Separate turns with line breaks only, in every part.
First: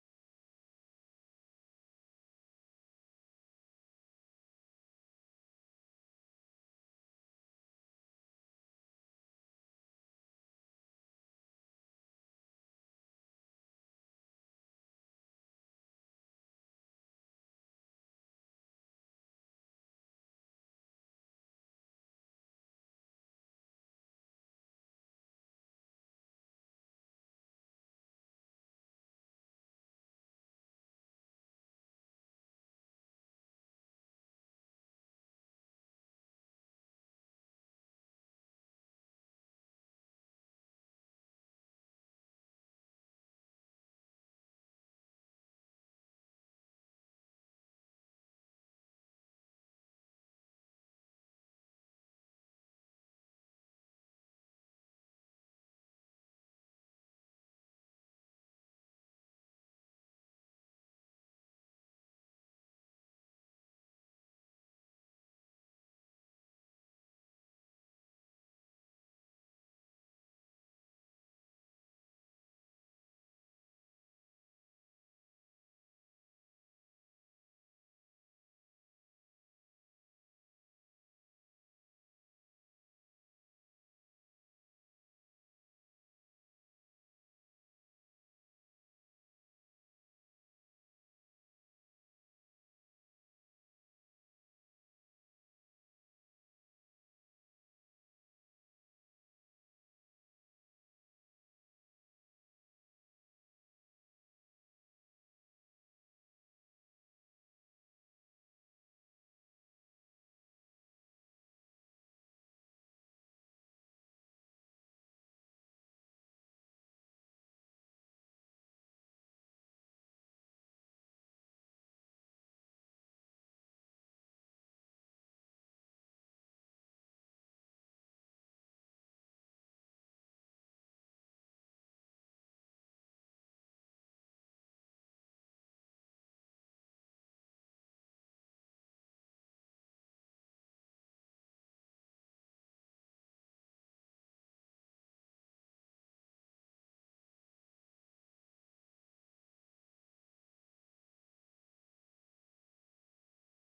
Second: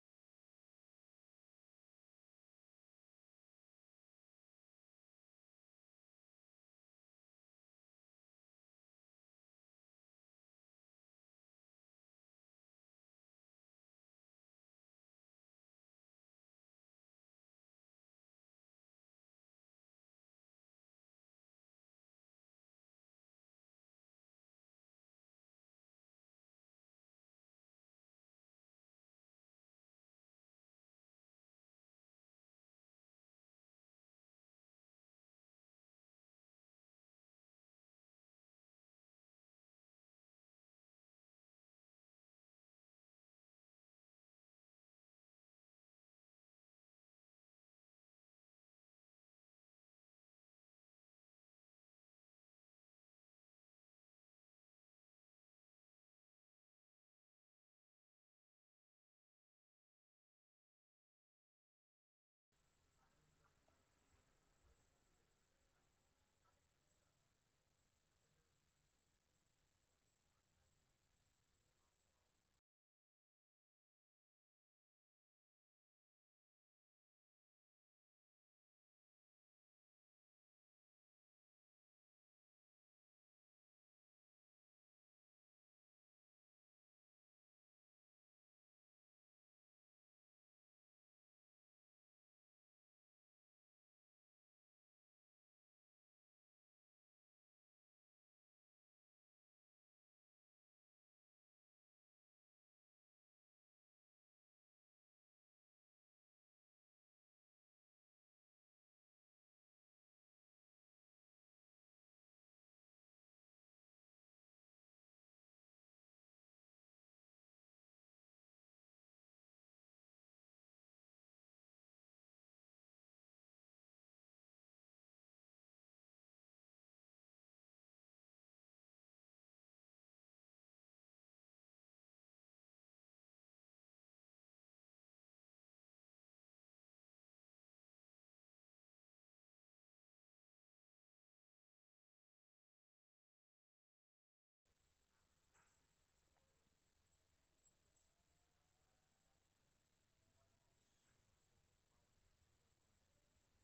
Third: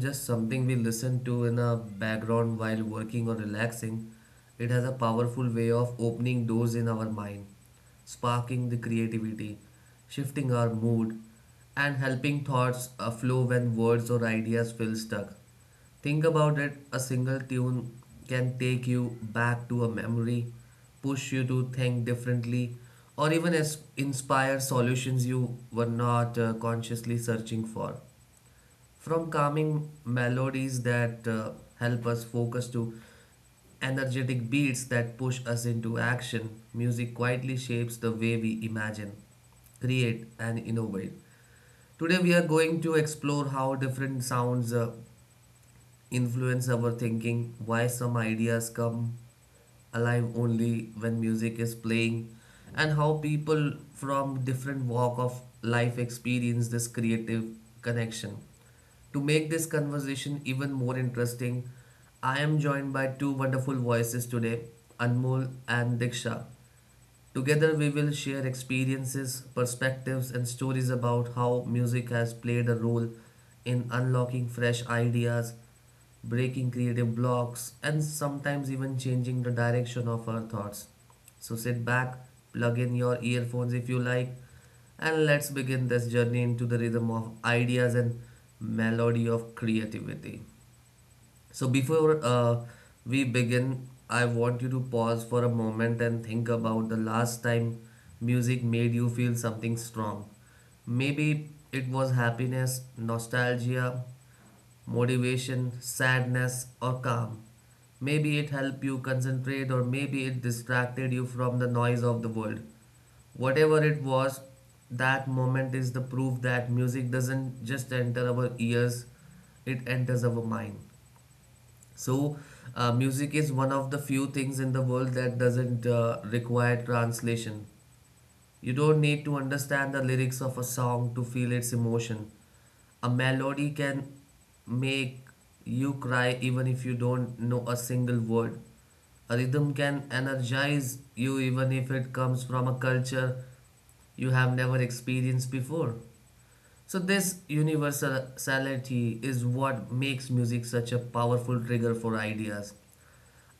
just something we listen to in a background while working or relaxing, it has a powerful way of opening doors in our mind, sparking the creativity, shifting our mood, and helping thoughts flow when words or ideas feel stuck. Think about it, a single tune can take you back to a memory, push you to think differently, or even as inspire solutions you were not consciously searching for. From calming melodies that help us focus to energetic beats that push us into action, music quietly shapes the way we imagine, create, and innovate. Today, we are going to explore how different sounds influence our thinking, why some ideas come alive only when music is playing, and how people from different walk of life experience this creative connection. To make this conversation even more interesting, I am joined by two wonderful voices today, Anmol and Diksha. Together, we will share experiences, perspectives, and stories about how music has played a role in unlocking fresh ideas, breaking creative blocks, and sometimes even changing the direction of our thoughts. So, sit back, plug in your earphones if you like, and let's begin this journey into the rhythm of ideas and melody of creativity. So before we begin, I want you to pause for a moment and think about the last time music made you feel something strong. Maybe it was happiness, nostalgia, motivation, sadness, or calm. Maybe it helped you concentrate, or maybe it distracted you from the noise of the world. Whatever it was, that moment is the proof that music doesn't just enter our ears, it enters our mind. So, music is one of the few things in the world that doesn't require translation. You don't need to understand the lyrics of a song to feel its emotion. A melody can make you cry even if you don't know a single word. A rhythm can energize you even if it comes from a culture you have never experienced before. So, this universality is what makes music such a powerful trigger for ideas.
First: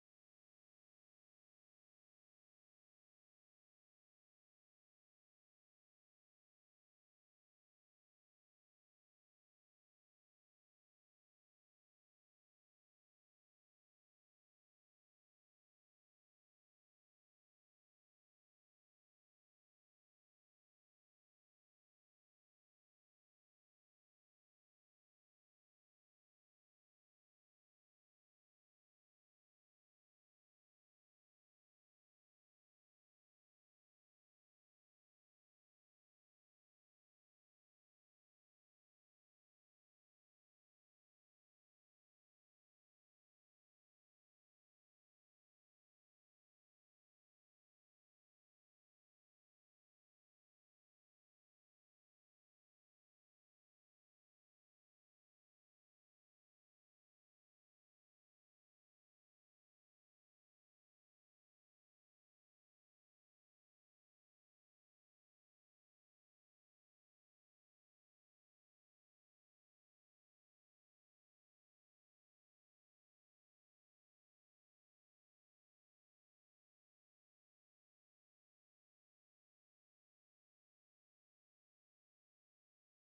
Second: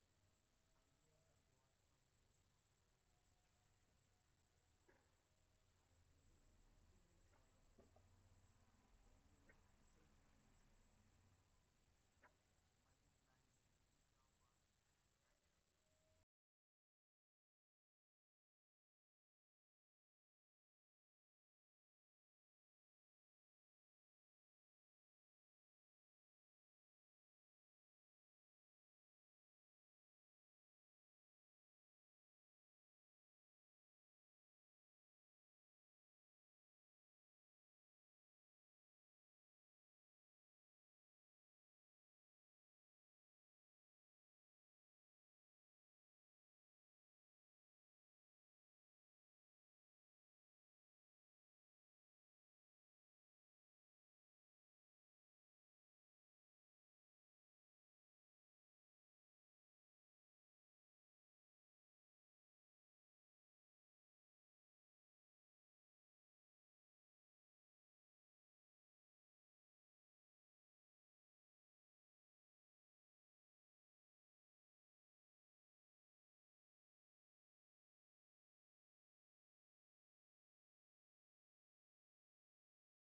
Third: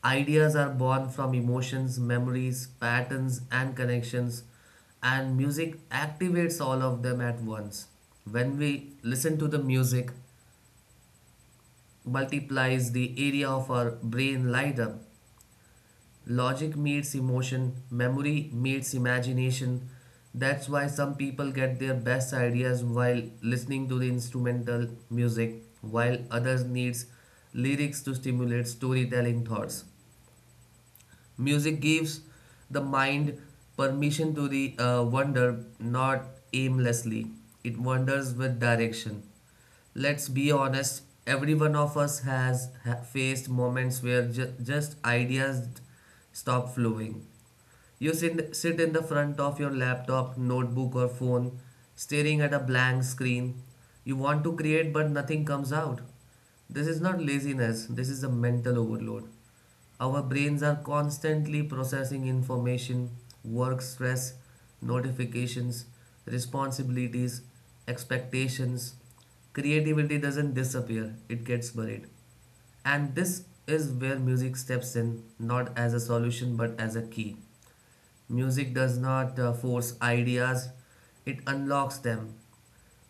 Ideas are born from emotions, memories, patterns, and connections, and music activates all of them at once. When we listen to the music, multiplies the area of our brain light up. Logic meets emotion, memory meets imagination. That's why some people get their best ideas while listening to the instrumental music, while others needs lyrics to stimulate storytelling thoughts. Music gives the mind permission to the wander, not aimlessly. It wanders with direction. Let's be honest, every one of us has faced moments where just ideas stop flowing. You sit in the front of your laptop, notebook, or phone, staring at a blank screen. You want to create, but nothing comes out. This is not laziness, this is a mental overload. Our brains are constantly processing information, work stress, notifications, responsibilities, expectations. Creativity doesn't disappear, it gets buried. And this is where music steps in, not as a solution but as a key. Music does not force ideas, it unlocks them.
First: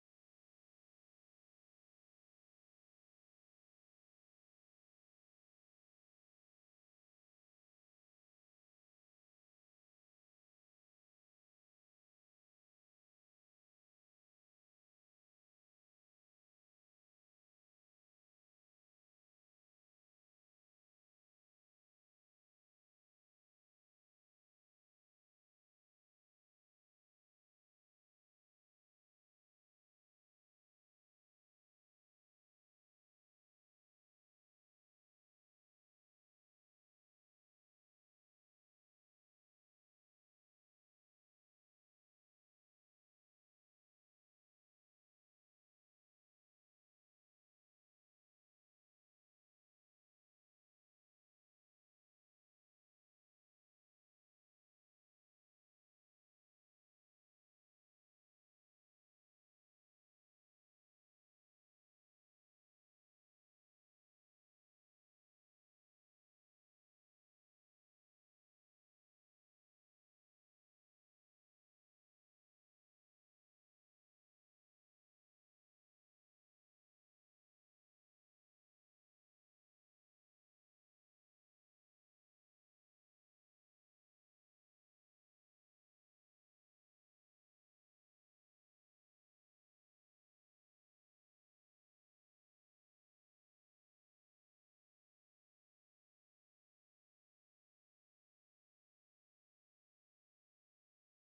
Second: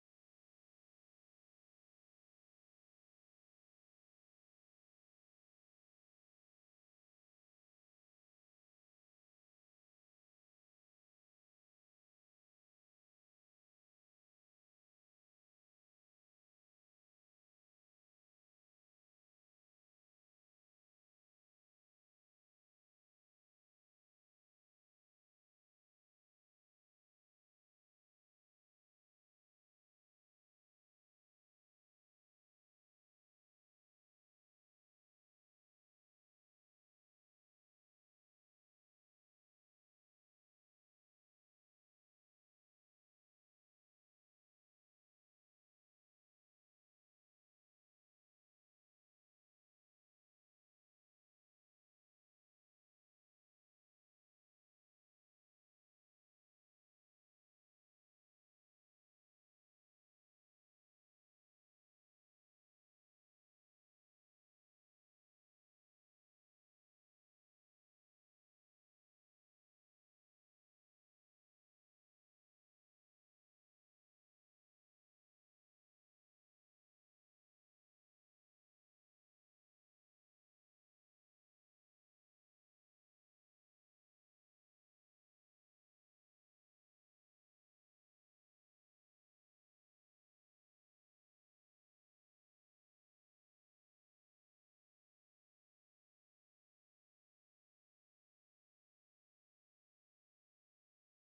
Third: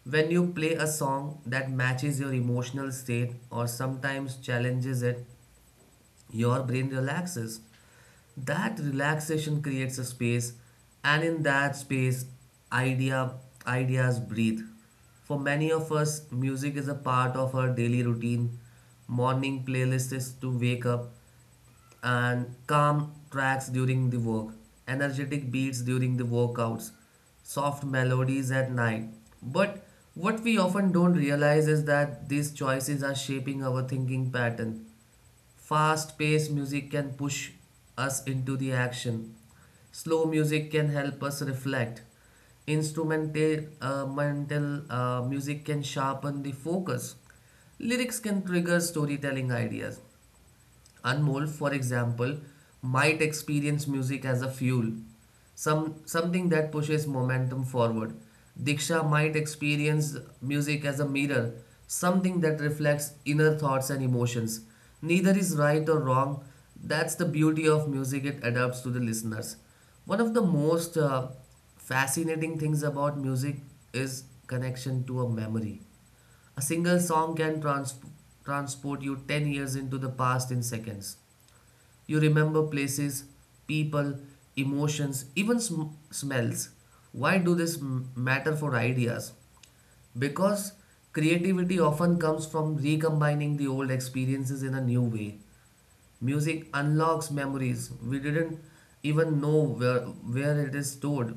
When you play a song that matches your emotional state or sometimes challenges it, your brain relaxes. That relaxation creates a space, and in that space, idea, ideas breathe. For many of us, music is a part of our daily routine. Morning playlist is to wake up, and calm tracks during the work, energetic beats during the workouts, soft melodies at night. But what we often don't realize is that these choices are shaping our thinking pattern. Fast paced music can push us into the action, slow music can help us reflect. Instrumental mental music can sharpen the focus. Lyrics can trigger storytelling ideas. Anmol, for example, might experience music as a fuel, something that pushes momentum forward. Diksha might experience music as a mirror, something that reflects inner thoughts and emotions. Neither is right or wrong. That's the beauty of music; it adapts to the listeners. One of the most fascinating things about music is connection to a memory. A single song can transport you 10 years into the past in seconds. You remember places, people, emotions, even smells. Why do this matter for ideas? Because creativity often comes from recombining the old experiences in a new way. Music unlocks memories we didn't even know where it is stored.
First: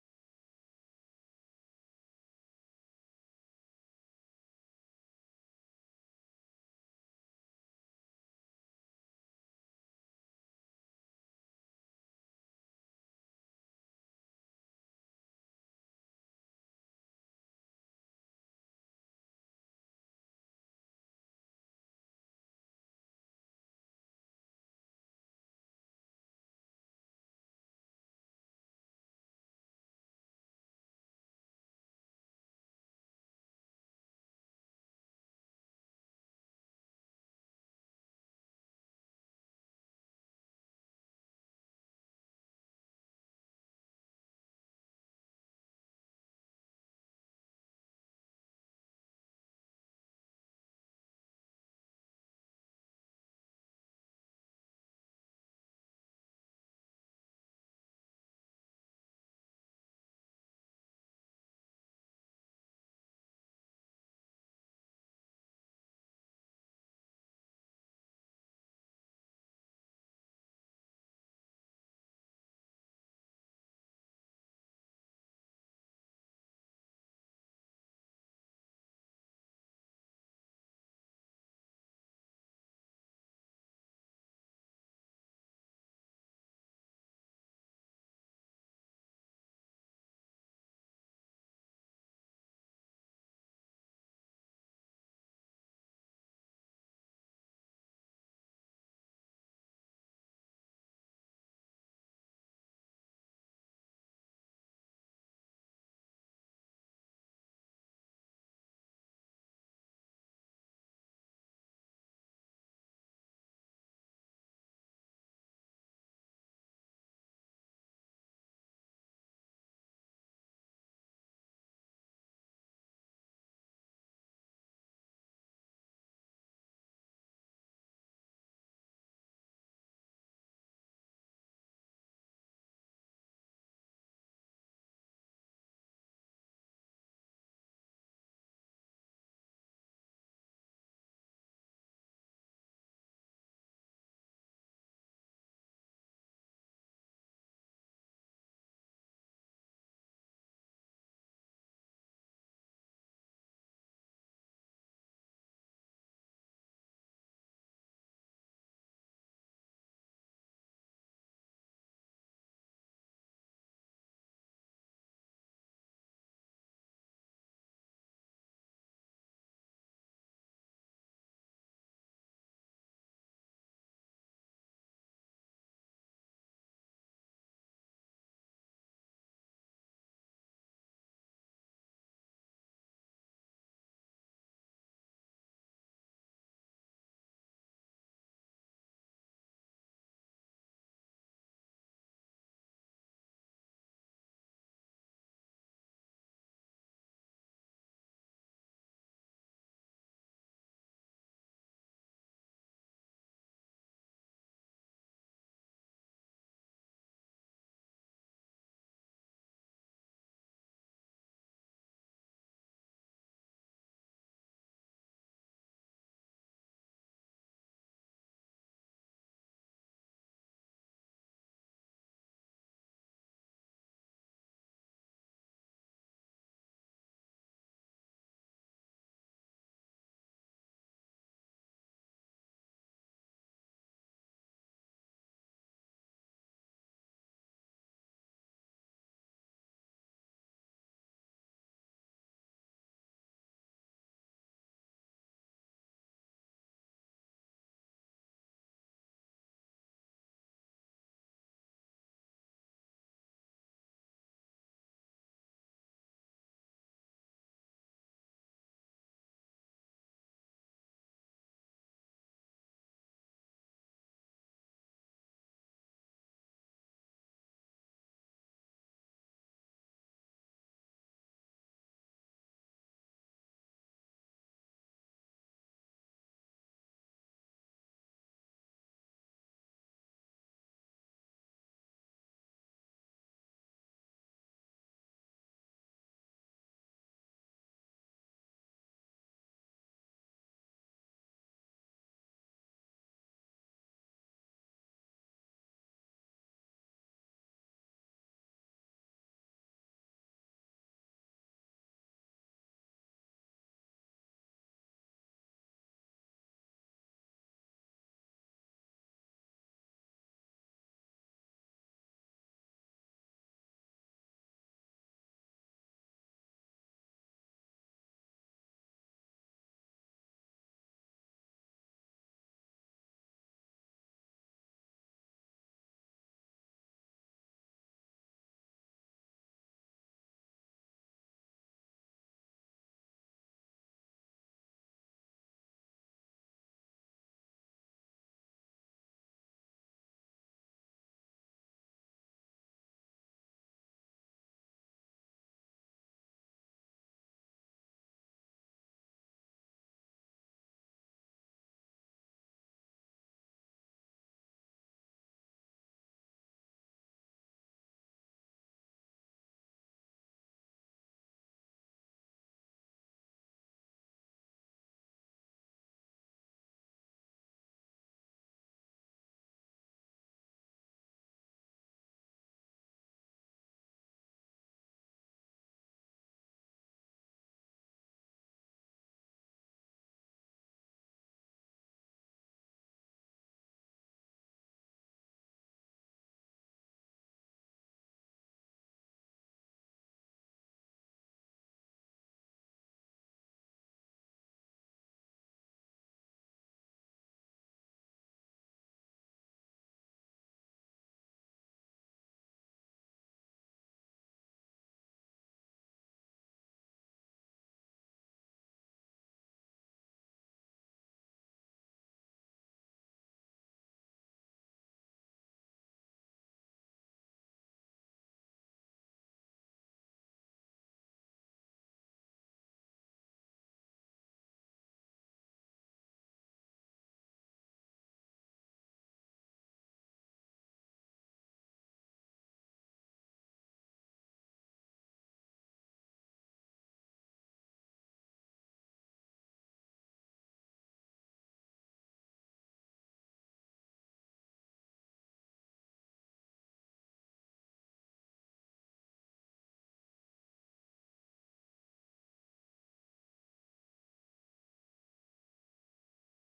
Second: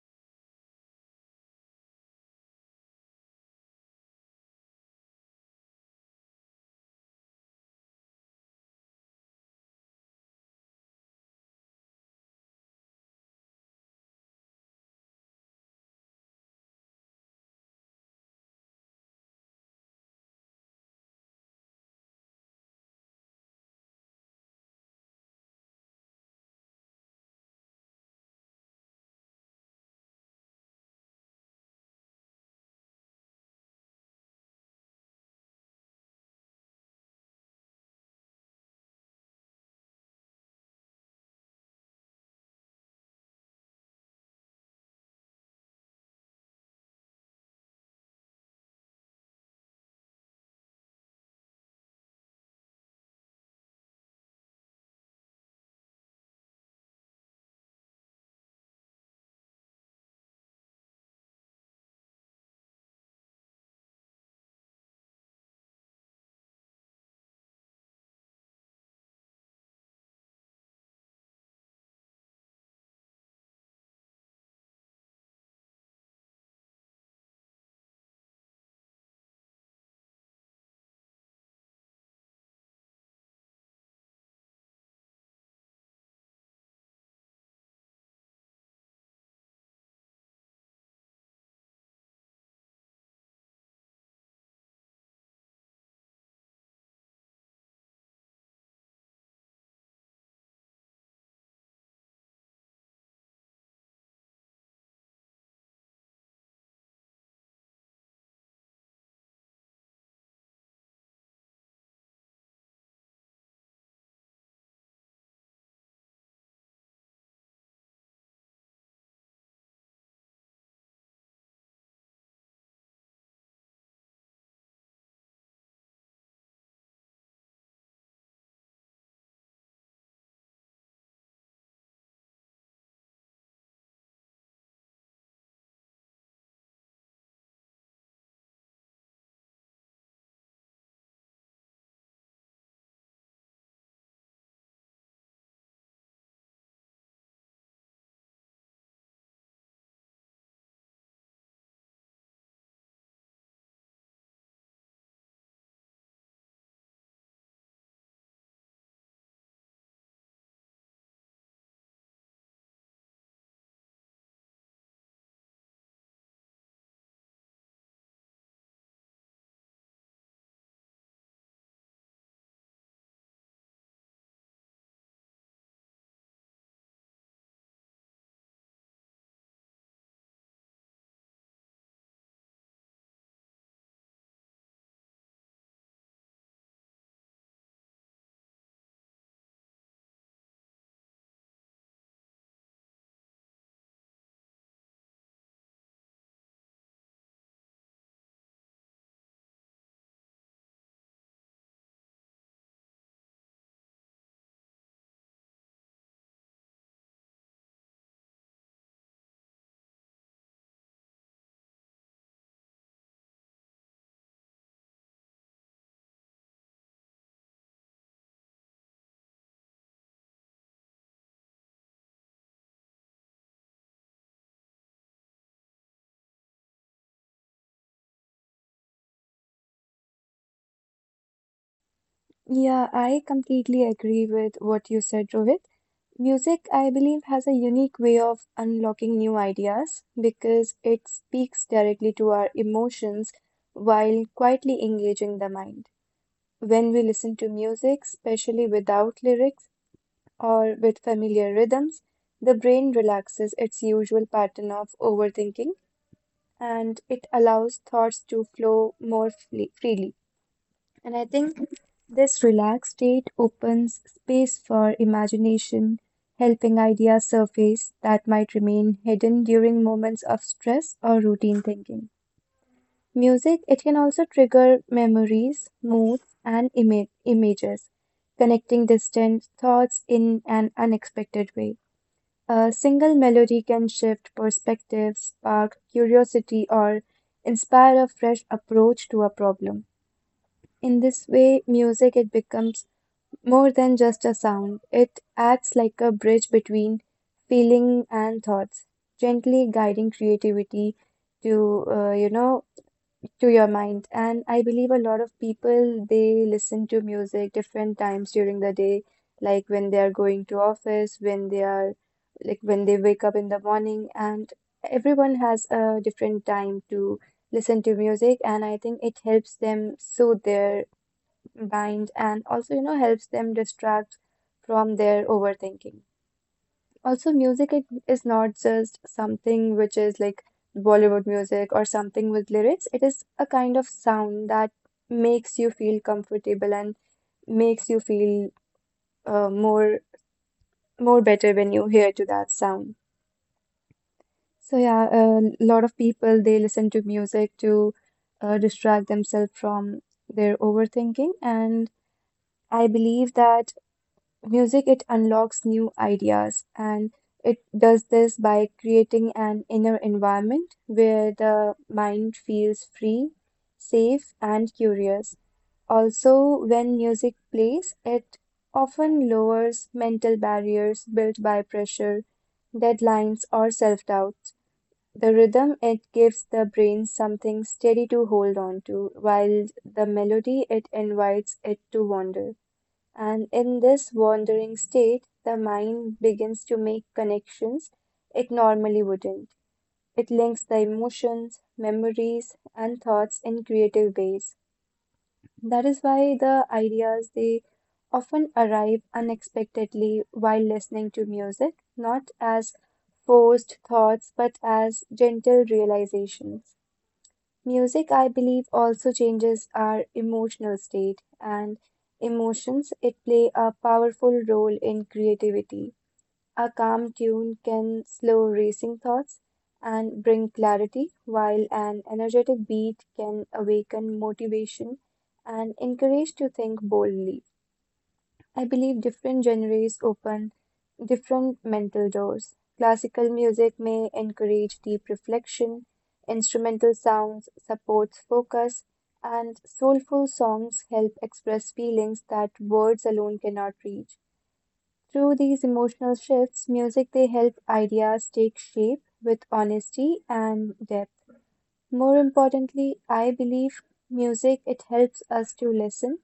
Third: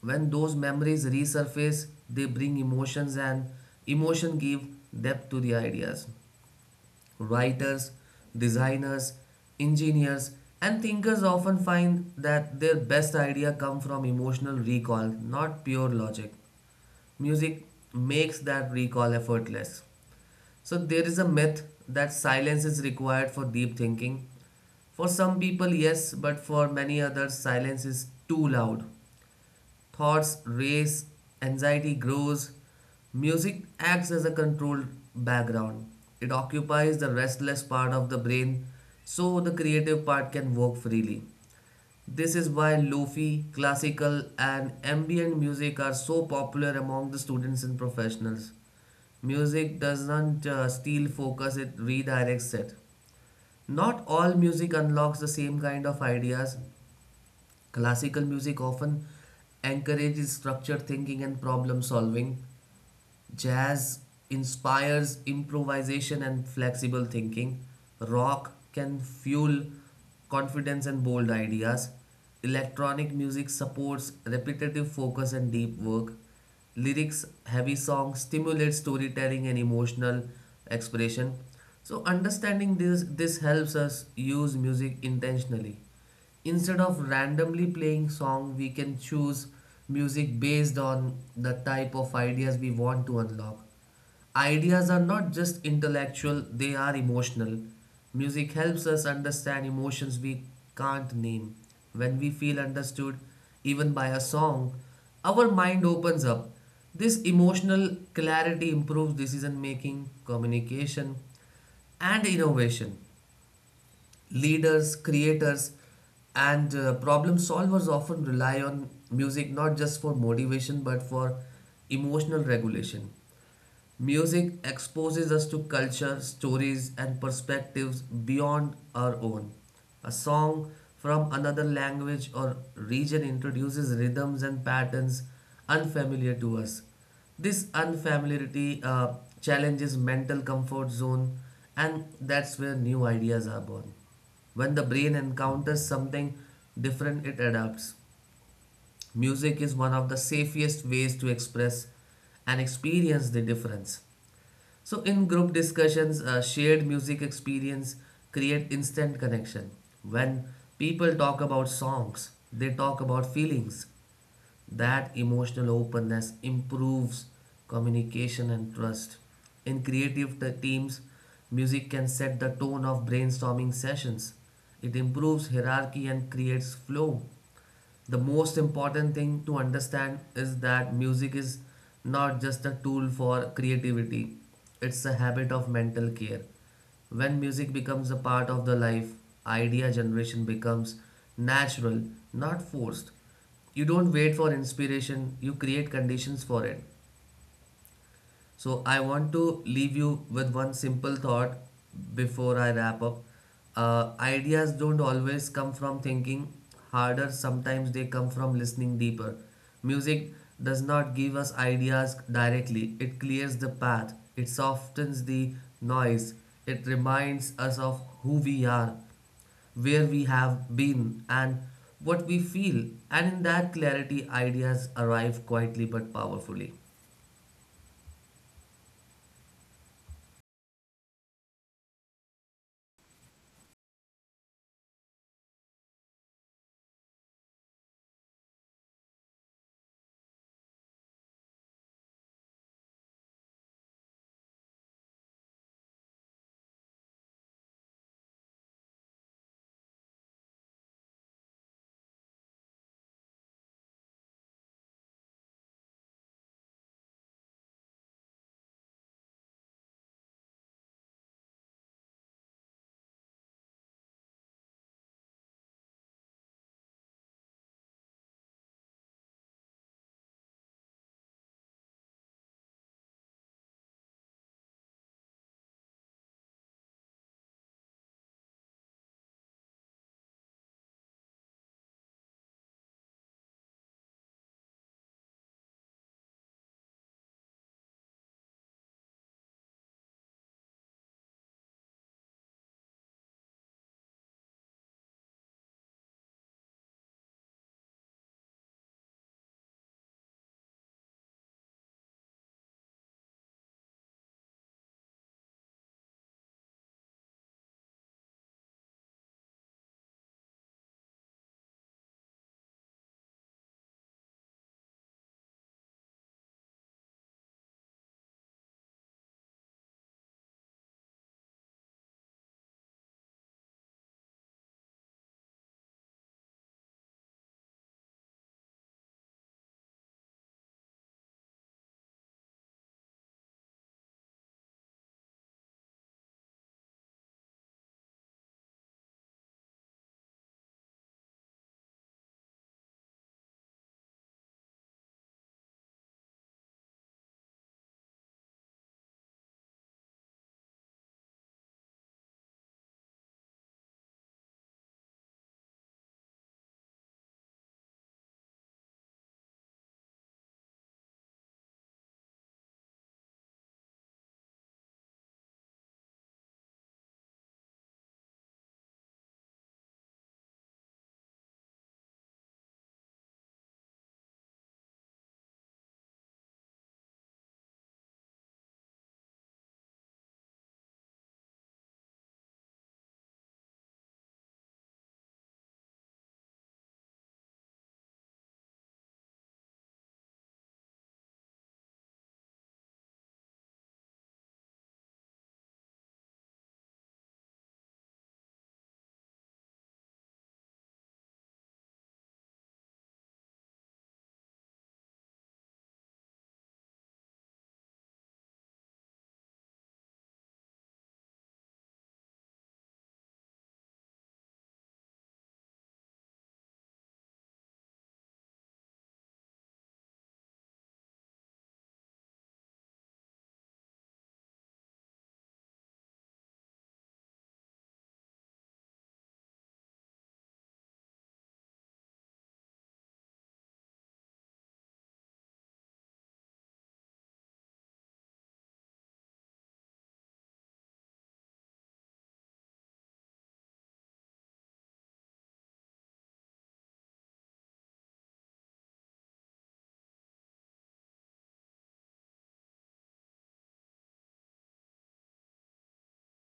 When those memories resurface, they bring emotions, and emotion give depth to the ideas. Writers, designers, engineers, and thinkers often find that their best idea come from emotional recall, not pure logic. Music makes that recall effortless. So there is a myth that silence is required for deep thinking. For some people, yes, but for many others, silence is too loud. Thoughts race, anxiety grows. Music acts as a controlled background. It occupies the restless part of the brain so the creative part can work freely. This is why lofi, classical, and ambient music are so popular among the students and professionals. Music doesn't steal focus, it redirects it. Not all music unlocks the same kind of ideas. Classical music often encourages structured thinking and problem solving. Jazz inspires improvisation and flexible thinking. Rock can fuel confidence and bold ideas. Electronic music supports repetitive focus and deep work. Lyrics heavy songs stimulate storytelling and emotional expression. So understanding this helps us use music intentionally instead of randomly playing song. We can choose music based on the type of ideas we want to unlock. Ideas are not just intellectual, they are emotional. Music helps us understand emotions we can't name. When we feel understood, even by a song, our mind opens up. This emotional clarity improves decision making, communication, and innovation. Leaders, creators, and problem solvers often rely on music not just for motivation but for emotional regulation. Music exposes us to culture, stories, and perspectives beyond our own. A song from another language or region introduces rhythms and patterns unfamiliar to us. This unfamiliarity challenges mental comfort zone, and that's where new ideas are born. When the brain encounters something different, it adapts. Music is one of the safest ways to express and experience the difference. So in group discussions, shared music experience create instant connection. When people talk about songs, they talk about feelings. That emotional openness improves communication and trust. In creative teams, music can set the tone of brainstorming sessions. It improves hierarchy and creates flow. The most important thing to understand is that music is not just a tool for creativity, it's a habit of mental care. When music becomes a part of the life, idea generation becomes natural, not forced. You don't wait for inspiration, you create conditions for it. So I want to leave you with one simple thought before I wrap up. Ideas don't always come from thinking harder, sometimes they come from listening deeper. Music does not give us ideas directly, it clears the path, it softens the noise, it reminds us of who we are, where we have been, and what we feel. And in that clarity, ideas arrive quietly but powerfully.
Yeah, I completely agree with what you said, Rohit. Music, I believe, has a unique way of unlocking new ideas because it speaks directly to our emotions while quietly engaging the mind. When we listen to music, especially without lyrics or with familiar rhythms, the brain relaxes its usual pattern of overthinking, and it allows thoughts to flow more freely. And I think this relaxed state opens space for imagination, helping ideas surface that might remain hidden during moments of stress or routine thinking. Music, it can also trigger memories, moods, and images, connecting distant thoughts in an unexpected way. A single melody can shift perspectives, spark curiosity, or inspire a fresh approach to a problem. In this way, music it becomes more than just a sound. It acts like a bridge between feeling and thoughts, gently guiding creativity to uh, you know to your mind. And I believe a lot of people they listen to music different times during the day, like when they are going to office, when they are like when they wake up in the morning, and everyone has a different time to listen to music, and I think it helps them soothe their bind and also helps them distract from their overthinking. Also, music it is not just something which is like Bollywood music or something with lyrics. It is a kind of sound that makes you feel comfortable and makes you feel uh, more more better when you hear to that sound. So yeah, a lot of people they listen to music to distract themselves from their overthinking. And I believe that music, it unlocks new ideas, and it does this by creating an inner environment where the mind feels free, safe, and curious. Also, when music plays, it often lowers mental barriers built by pressure, deadlines, or self-doubt. The rhythm, it gives the brain something steady to hold on to, while the melody, it invites it to wander. And in this wandering state, the mind begins to make connections it normally wouldn't. It links the emotions, memories, and thoughts in creative ways. That is why the ideas they often arrive unexpectedly while listening to music, not as forced thoughts but as gentle realizations. Music, I believe, also changes our emotional state and emotions. It play a powerful role in creativity. A calm tune can slow racing thoughts and bring clarity, while an energetic beat can awaken motivation and encourage to think boldly. I believe different genres open different mental doors. Classical music may encourage deep reflection, instrumental sounds supports focus, and soulful songs help express feelings that words alone cannot reach. Through these emotional shifts, music they help ideas take shape with honesty and depth. More importantly, I believe music it helps us to listen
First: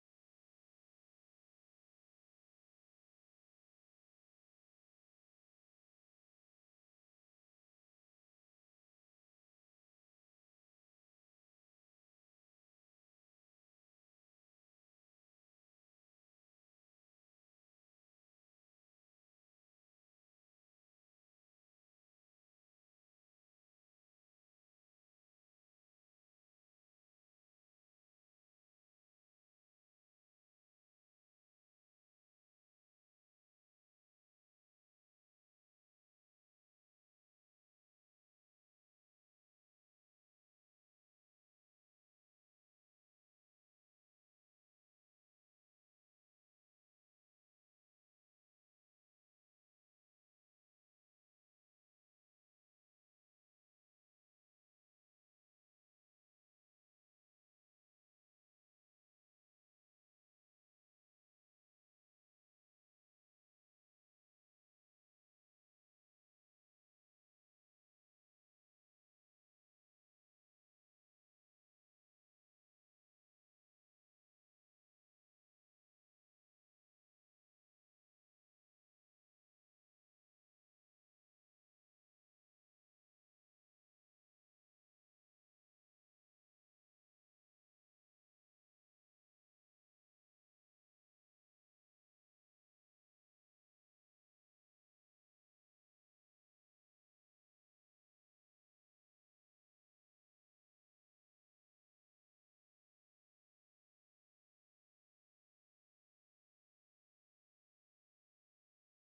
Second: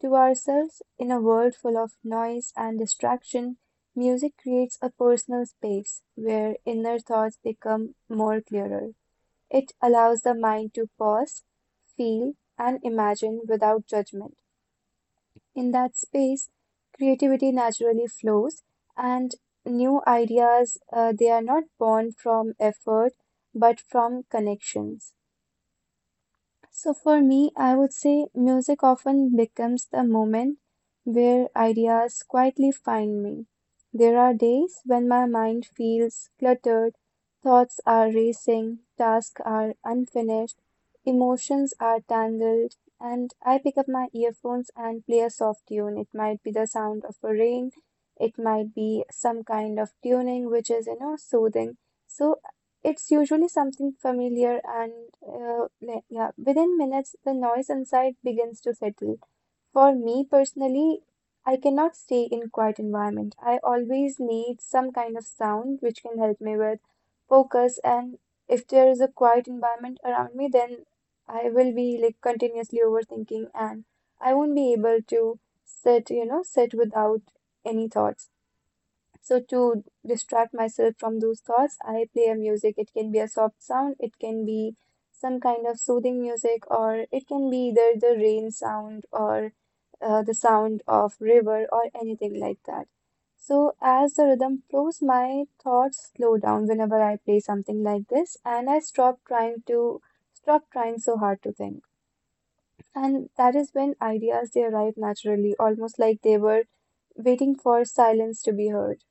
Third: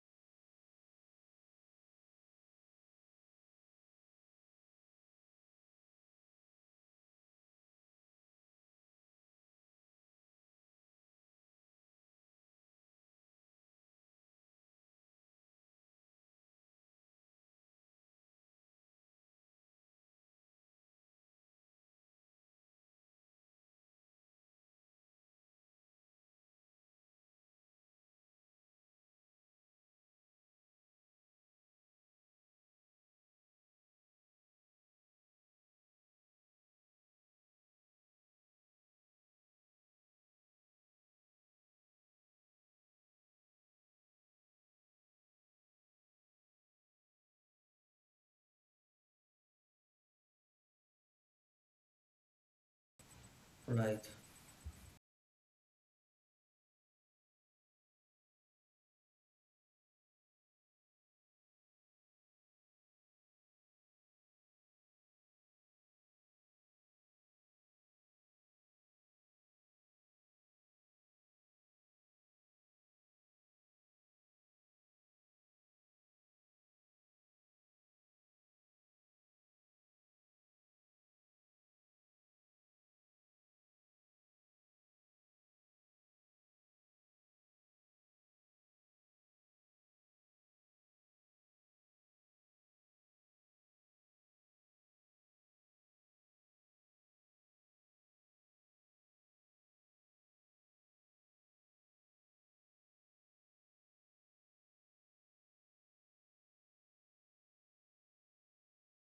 to ourselves in a world full of noise and distraction. Music creates a personal space where inner thoughts become more clearer. It allows the mind to pause, feel, and imagine without judgment. In that space, creativity naturally flows, and new ideas they are not born from effort but from connections. So for me, I would say music often becomes the moment where ideas quietly find me. There are days when my mind feels cluttered, thoughts are racing, tasks are unfinished, emotions are tangled, and I pick up my earphones and play a soft tune. It might be the sound of a rain, it might be some kind of tuning which is soothing. So it's usually something
Right.
familiar, and yeah, within minutes, the noise inside begins to settle. For me personally, I cannot stay in quiet environment. I always need some kind of sound which can help me with focus. And if there is a quiet environment around me, then I will be like continuously overthinking, and I won't be able to sit without any thoughts. So to distract myself from those thoughts, I play a music. It can be a soft sound, it can be some kind of soothing music, or it can be either the rain sound or the sound of river or anything like that. So as the rhythm flows, my thoughts slow down whenever I play something like this, and I stop trying so hard to think. And that is when ideas they arrive naturally, almost like they were waiting for silence to be heard.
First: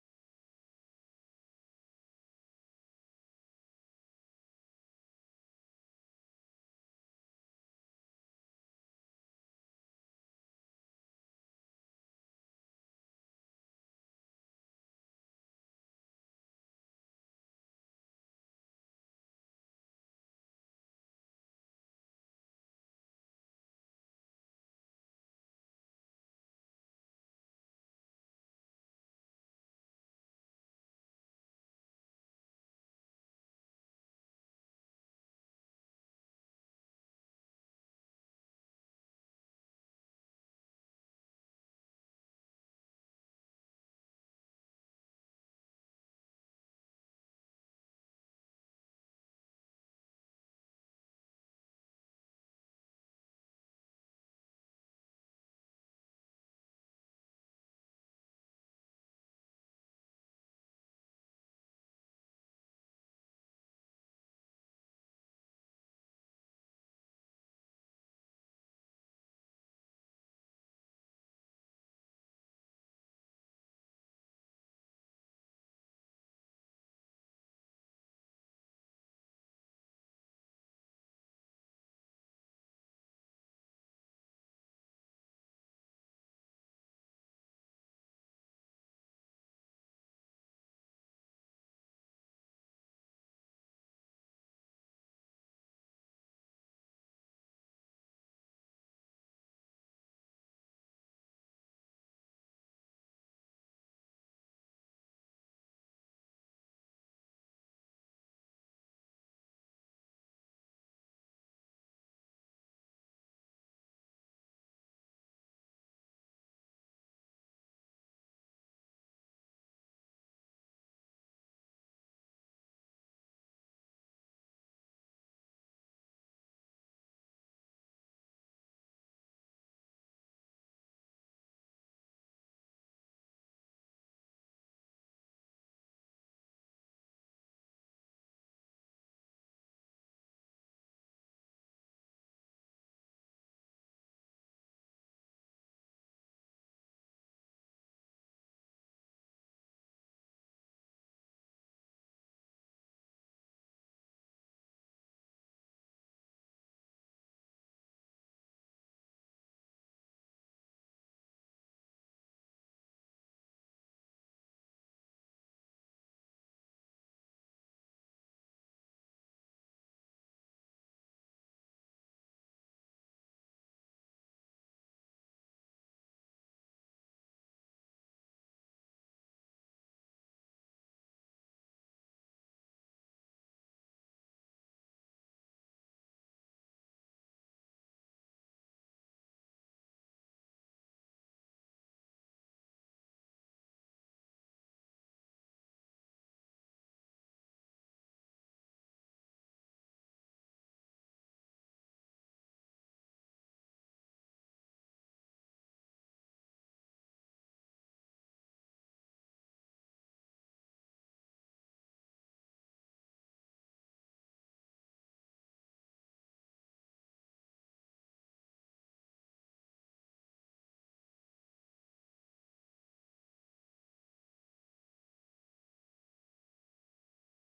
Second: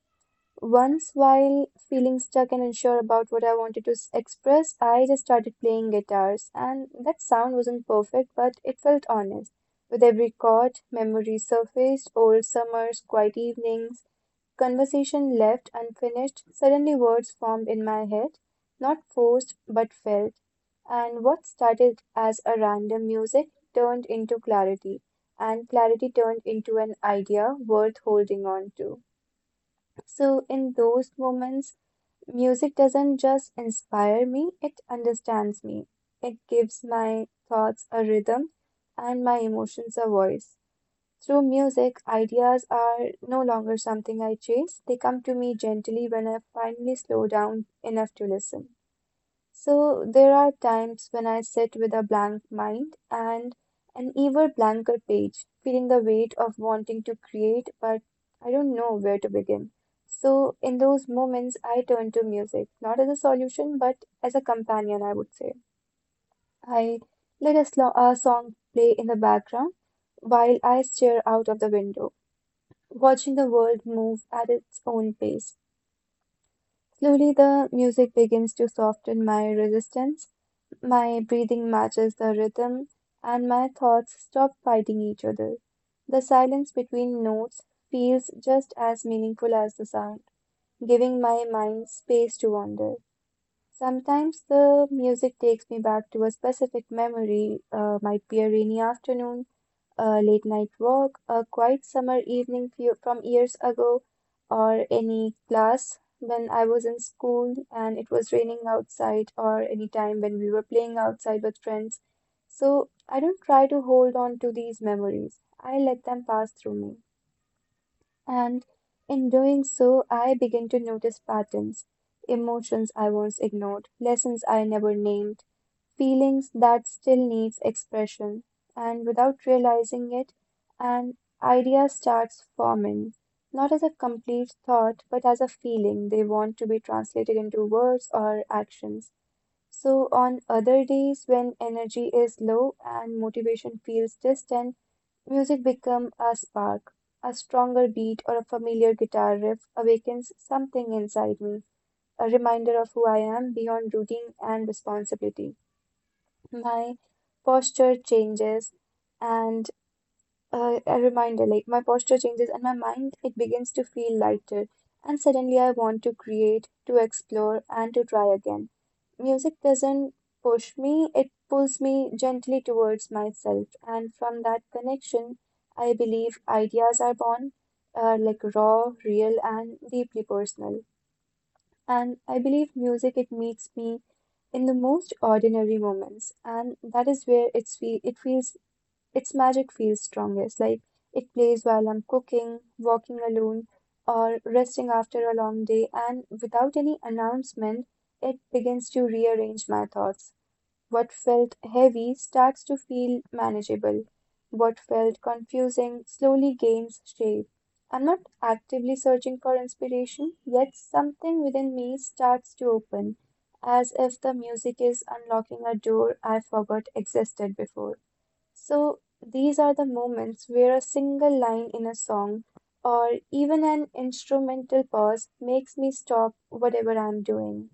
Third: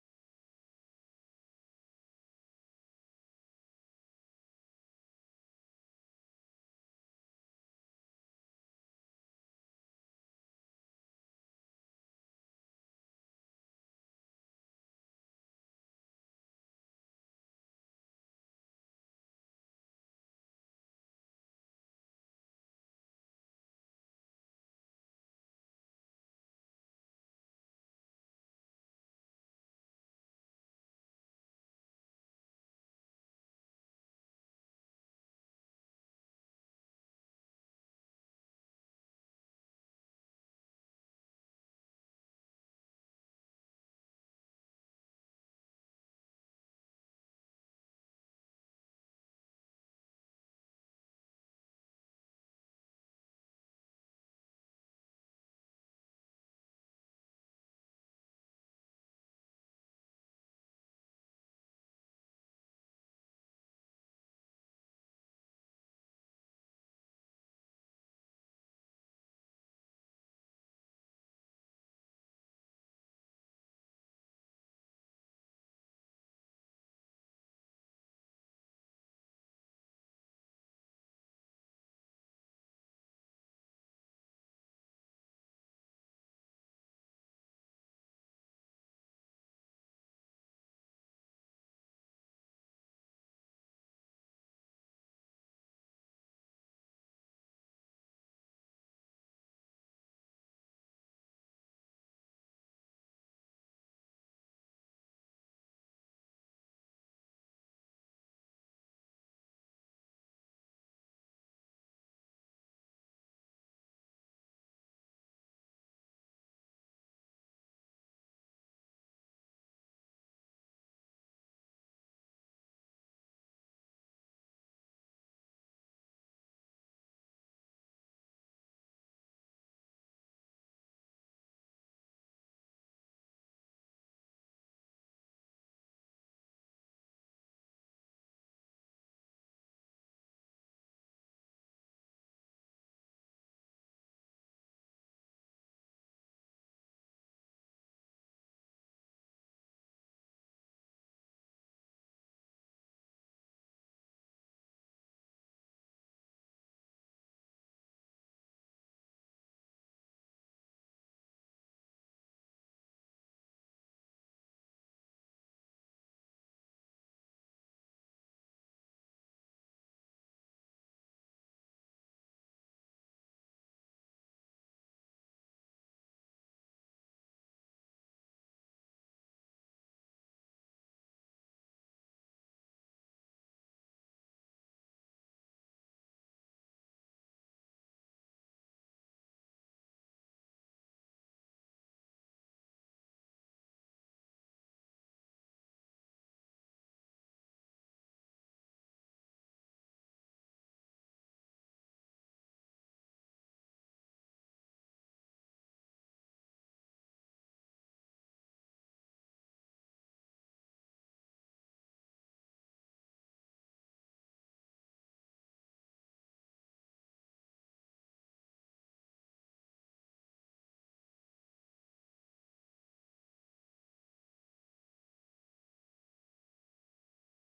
Once, while feeling stuck and unsure about what I wanted to express, I just started playing guitars, and that sound wasn't perfect, but it felt honest. With every chord, memories surfaced, old summers, quiet evenings, conversation left unfinished. Suddenly, words formed in my head, not forced but felt. And what started as a random music turned into clarity, and clarity turned into an idea worth holding on to. So, in those moments, music doesn't just inspire me, it understands me. It gives my thoughts a rhythm and my emotions a voice. Through music, ideas are no longer something I chase, they come to me gently when I finally slow down enough to listen. So there are times when I sit with a blank mind and an even blanker page, feeling the weight of wanting to create, but I don't know where to begin. So in those moments, I turn to music, not as a solution, but as a companion, I would say. I let a song play in the background while I stare out of the window, watching the world move at its own pace. Slowly, the music begins to soften my resistance. My breathing matches the rhythm, and my thoughts stop fighting each other. The silence between notes feels just as meaningful as the sound, giving my mind space to wander. Sometimes the music takes me back to a specific memory, might be a rainy afternoon, a late night walk, a quiet summer evening few from years ago, or any class when I was in school and it was raining outside, or any time when we were playing outside with friends. So I don't try to hold on to these memories, I let them pass through me. And in doing so, I begin to notice patterns, emotions I once ignored, lessons I never named, feelings that still needs expression. And without realizing it, an idea starts forming, not as a complete thought, but as a feeling they want to be translated into words or actions. So on other days when energy is low and motivation feels distant, music becomes a spark. A stronger beat or a familiar guitar riff awakens something inside me, a reminder of who I am beyond routine and responsibility. My posture changes, and a reminder like my posture changes and my mind it begins to feel lighter, and suddenly I want to create, to explore, and to try again. Music doesn't push me, it pulls me gently towards myself, and from that connection I believe ideas are born, like raw, real, and deeply personal. And I believe music it meets me in the most ordinary moments, and that is where it feels its magic feels strongest. Like it plays while I'm cooking, walking alone, or resting after a long day, and without any announcement, it begins to rearrange my thoughts. What felt heavy starts to feel manageable. What felt confusing slowly gains shape. I'm not actively searching for inspiration, yet something within me starts to open, as if the music is unlocking a door I forgot existed before. So, these are the moments where a single line in a song or even an instrumental pause makes me stop whatever I'm doing.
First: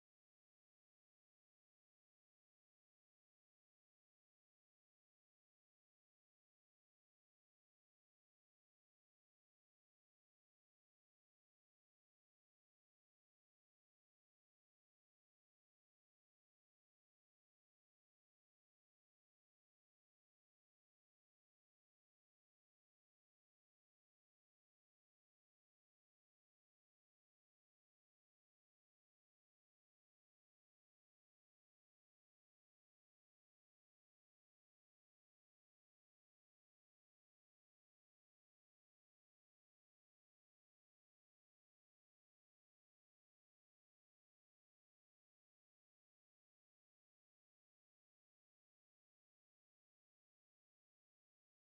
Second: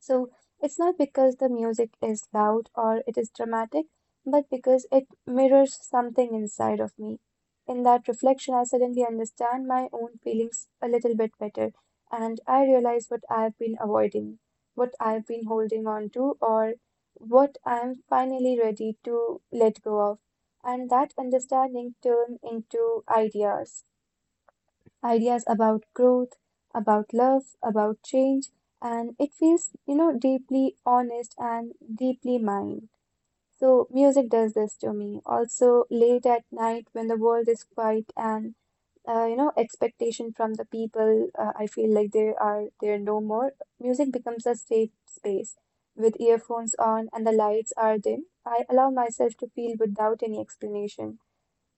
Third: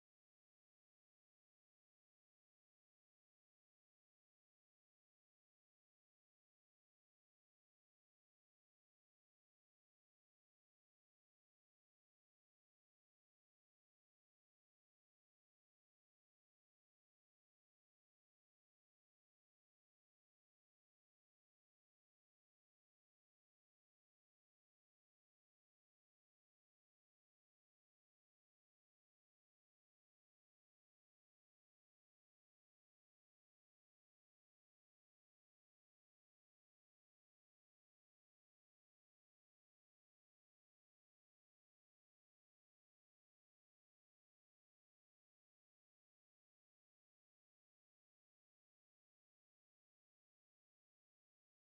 So it's not because the music is loud or it is dramatic, but because it mirrors something inside of me. In that reflection, I suddenly understand my own feelings a little bit better, and I realize what I've been avoiding, what I've been holding on to, or what I'm finally ready to let go of. And that understanding turn into ideas about growth, about love, about change, and it feels deeply honest and deeply mine. So, music does this to me. Also, late at night when the world is quiet and expectation from the people, I feel like there are there no more. Music becomes a safe space. With earphones on and the lights are dim, I allow myself to feel without any explanation.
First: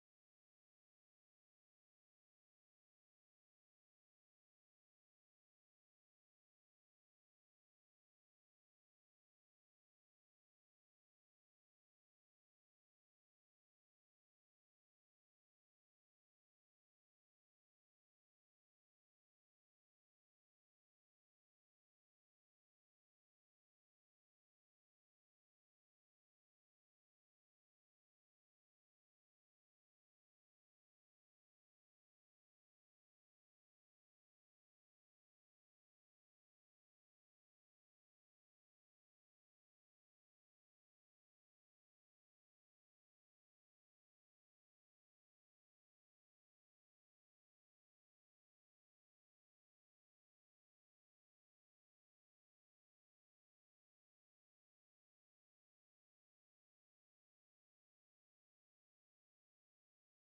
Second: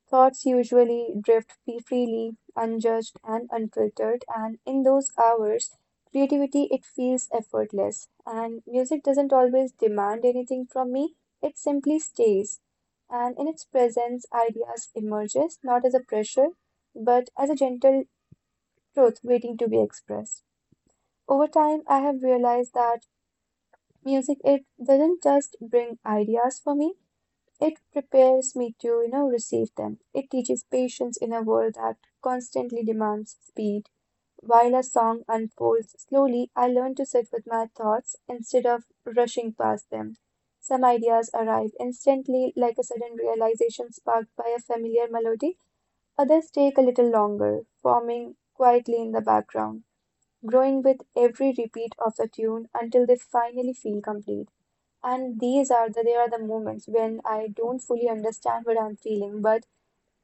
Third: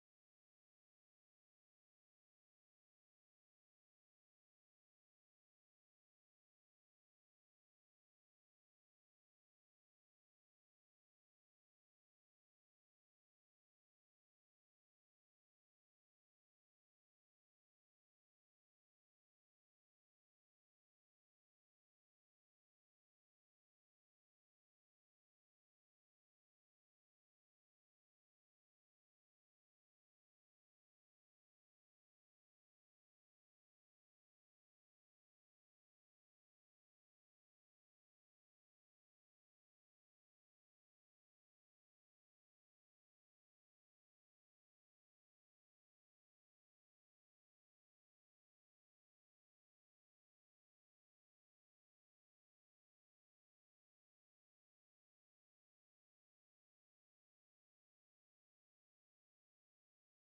Thoughts usually drift freely, unjudged and unfiltered, and in those hours, creativity it feels effortless. And music doesn't always demand anything from me, it simply stays. And in its presence, ideas emerges not as a pressure, but as a gentle truth waiting to be expressed. Over time, I have realized that music it doesn't just bring ideas for me, it prepares me to receive them. It teaches patience in a world that constantly demands speed. While a song unfolds slowly, I learn to sit with my thoughts instead of rushing past them. Some ideas arrive instantly, like a sudden realization sparked by a familiar melody. Others take a little longer, forming quietly in the background, growing with every repeat of the tune until they finally feel complete. And these are the moments when I don't fully understand what I'm feeling, but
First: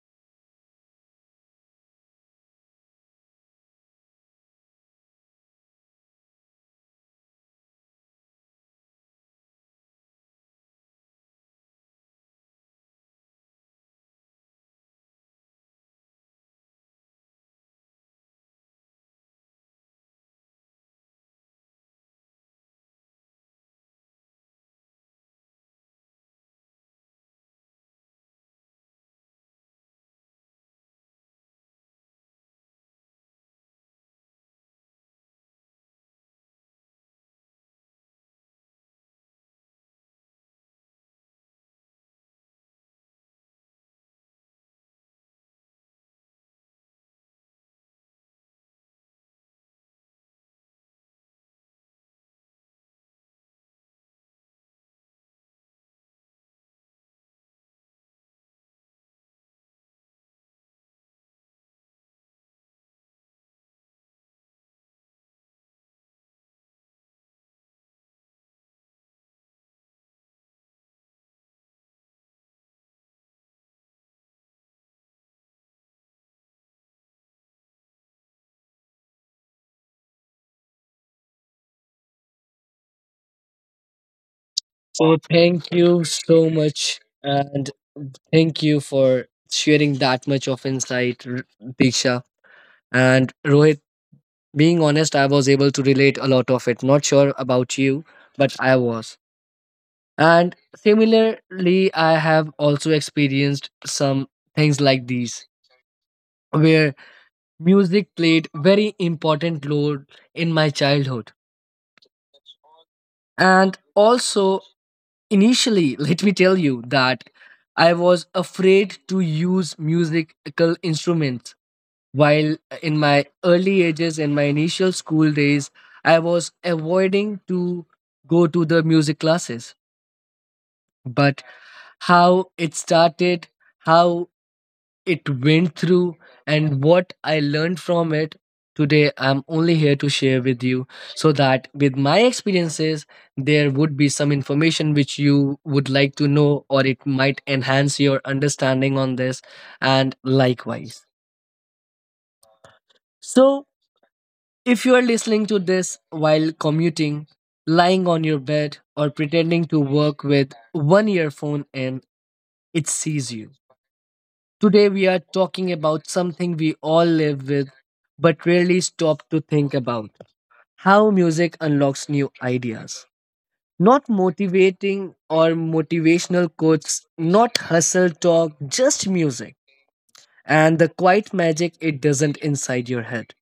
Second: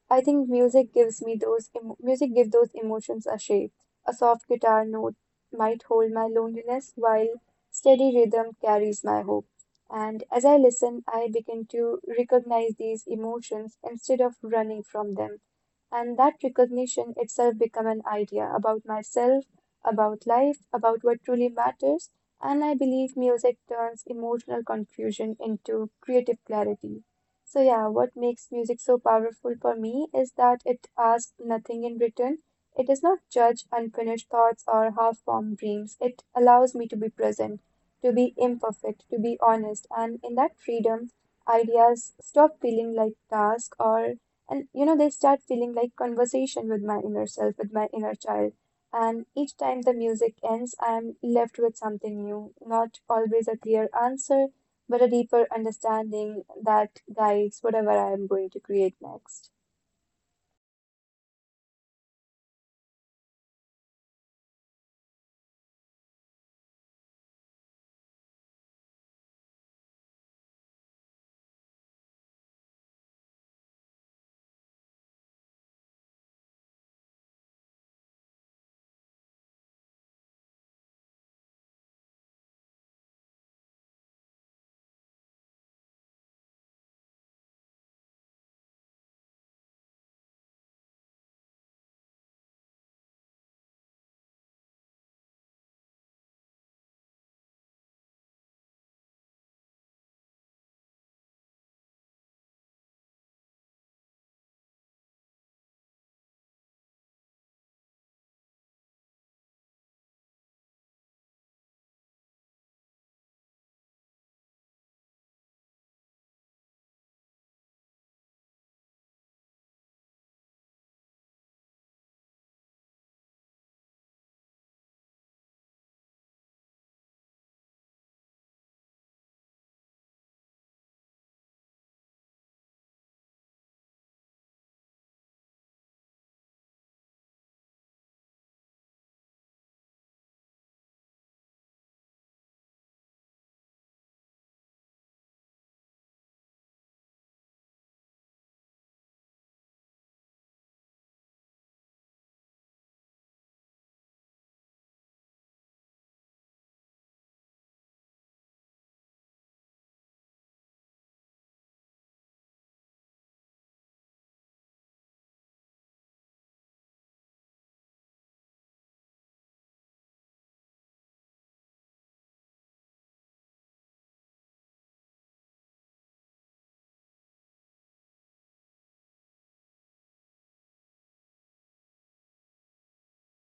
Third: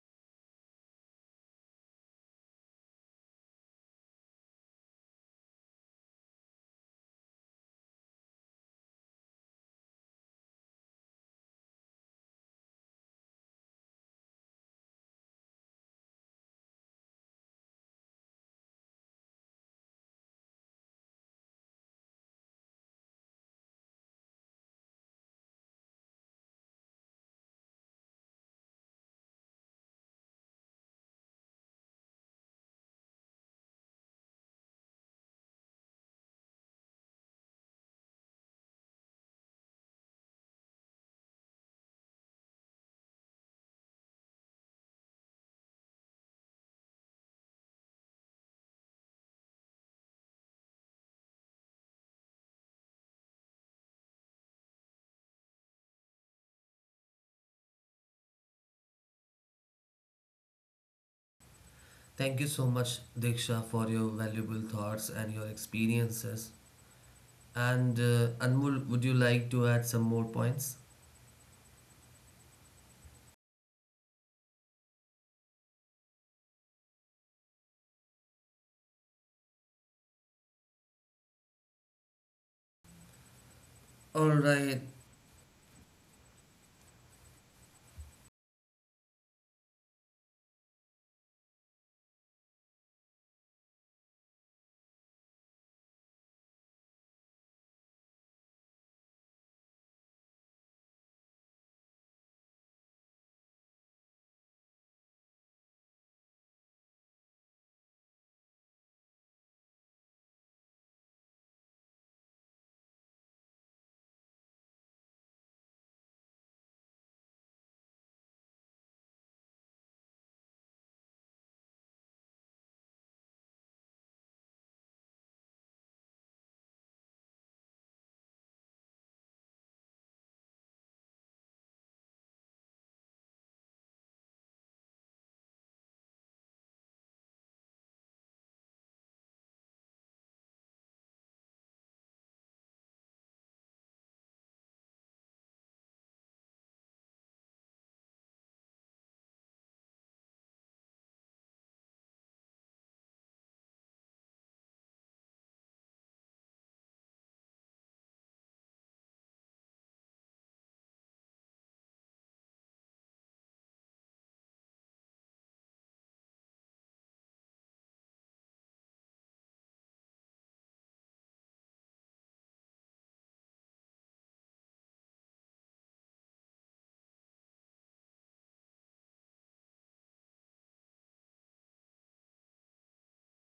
I think music gives me those emo music give those emotions a shape. A soft guitar note might hold my loneliness while steady rhythm carries my hope. And as I listen, I begin to recognize these emotions instead of running from them. And that recognition itself become an idea about myself, about life, about what truly matters. And I believe music turns emotional confusion into creative clarity. So, yeah, what makes music so powerful for me is that it asks nothing in return. It does not judge unfinished thoughts or half formed dreams. It allows me to be present, to be imperfect, to be honest. And in that freedom, ideas stop feeling like task or, and they start feeling like conversation with my inner self, with my inner child. And each time the music ends, I'm left with something new, not always a clear answer but a deeper understanding that guides whatever I am going to create next.
Thank you so much, Diksha, for your valuable thoughts and your experiences. And Anmol, would you like to add some more points? All right.
So thank you so much, and thank you for sharing that much of insight, Diksha and Rohit. Being honest, I was able to relate a lot of it. Not sure about you, but I was. And similarly, I have also experienced some things like these, where music played very important role in my childhood, and also initially, let me tell you that I was afraid to use musical instruments. While in my early ages, in my initial school days, I was avoiding to go to the music classes. But how it started, how it went through and what I learned from it. Today, I'm only here to share with you so that with my experiences, there would be some information which you would like to know, or it might enhance your understanding on this, and likewise. So, if you are listening to this while commuting, lying on your bed, or pretending to work with one earphone in, it sees you. Today, we are talking about something we all live with but rarely stop to think about how music unlocks new ideas. Not motivating or motivational quotes, not hustle talk, just music and the quiet magic it doesn't inside your head.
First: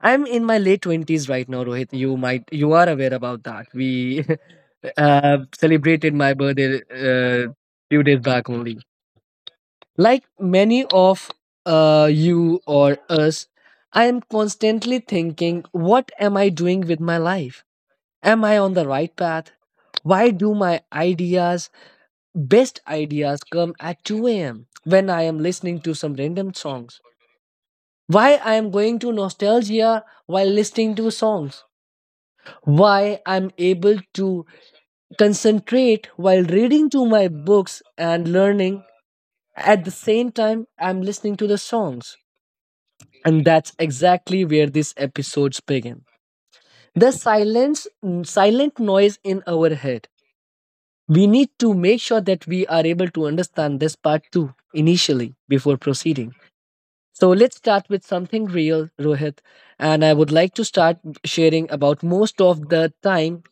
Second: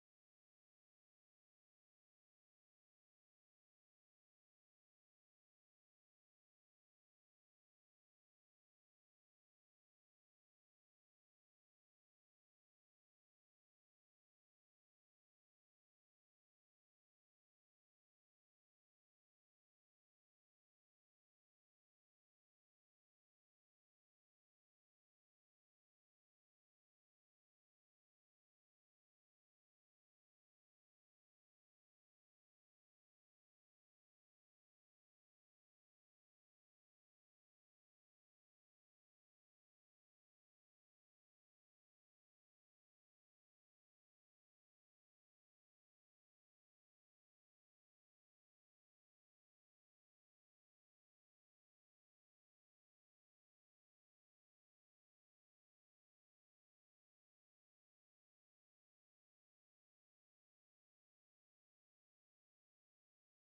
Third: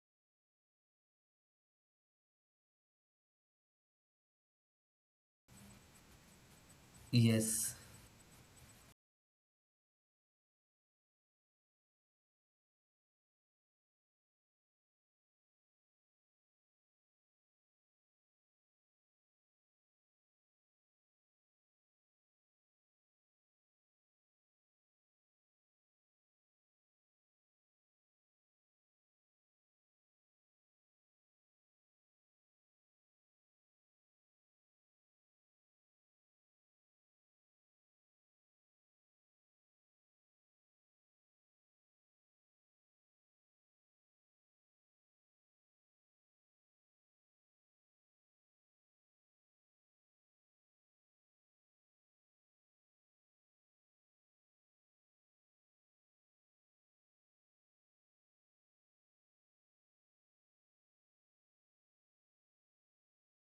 I'm in my late 20s right now, Rohit. You might, you are aware about that. We celebrated my birthday uh,
Yes,
few days back only. Like many of you or us, I am constantly thinking, what am I doing with my life? Am I on the right path? Why do my ideas, best ideas, come at 2 a.m. when I am listening to some random songs? Why I am going to nostalgia while listening to songs? Why I'm able to concentrate while reading to my books and learning at the same time I'm listening to the songs? And that's exactly where these episodes begin. The silence, silent noise in our head. We need to make sure that we are able to understand this part too initially before proceeding. So let's start with something real, Rohit. And I would like to start sharing about most of the time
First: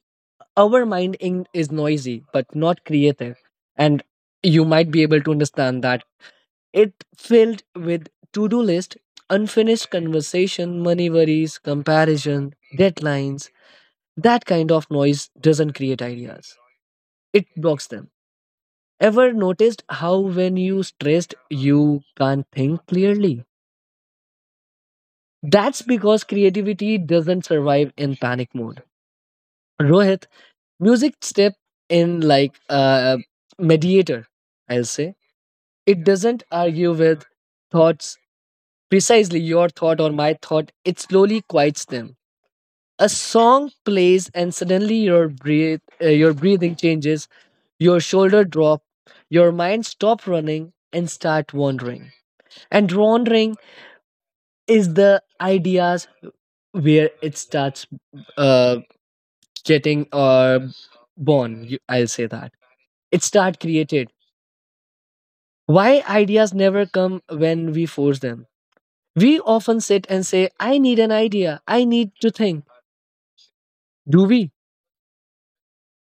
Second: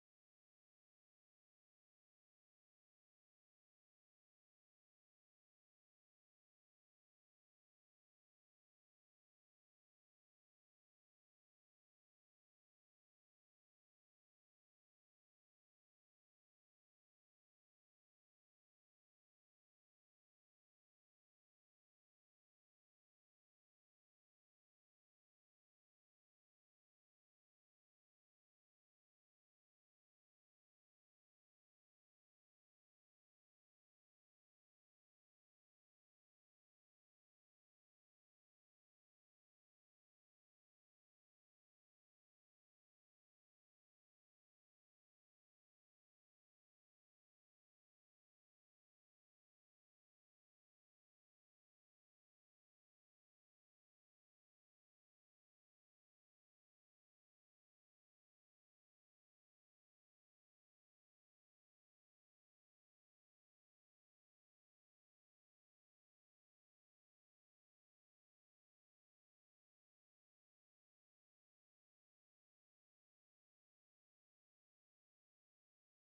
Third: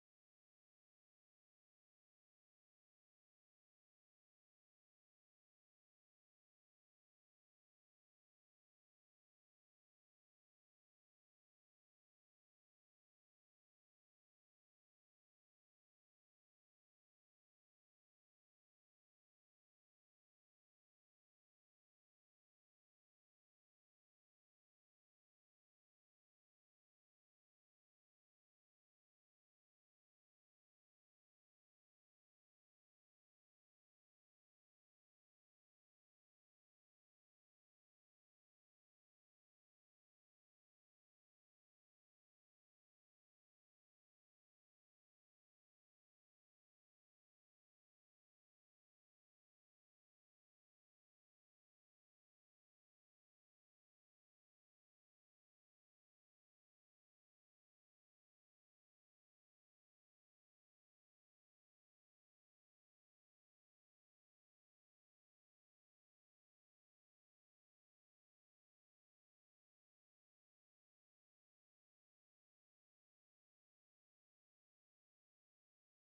our is noisy but not creative. And you might be able to understand that it filled with to-do list, unfinished conversation, money worries, comparison, deadlines. That kind of noise doesn't create ideas. It blocks them. Ever noticed how when you stressed you can't think clearly? That's because creativity doesn't survive in panic mode. Rohit, music step in like a mediator, I'll say. It doesn't argue with thoughts, precisely your thought or my thought. It slowly quiets them. A song plays and suddenly your breathe, your breathing changes, your shoulder drop, your mind stop running and start wandering. And wandering is the ideas, where it starts uh, getting born. I'll say that it start created. Why ideas never come when we force them? We often sit and say, I need an idea, I need to think. Do we?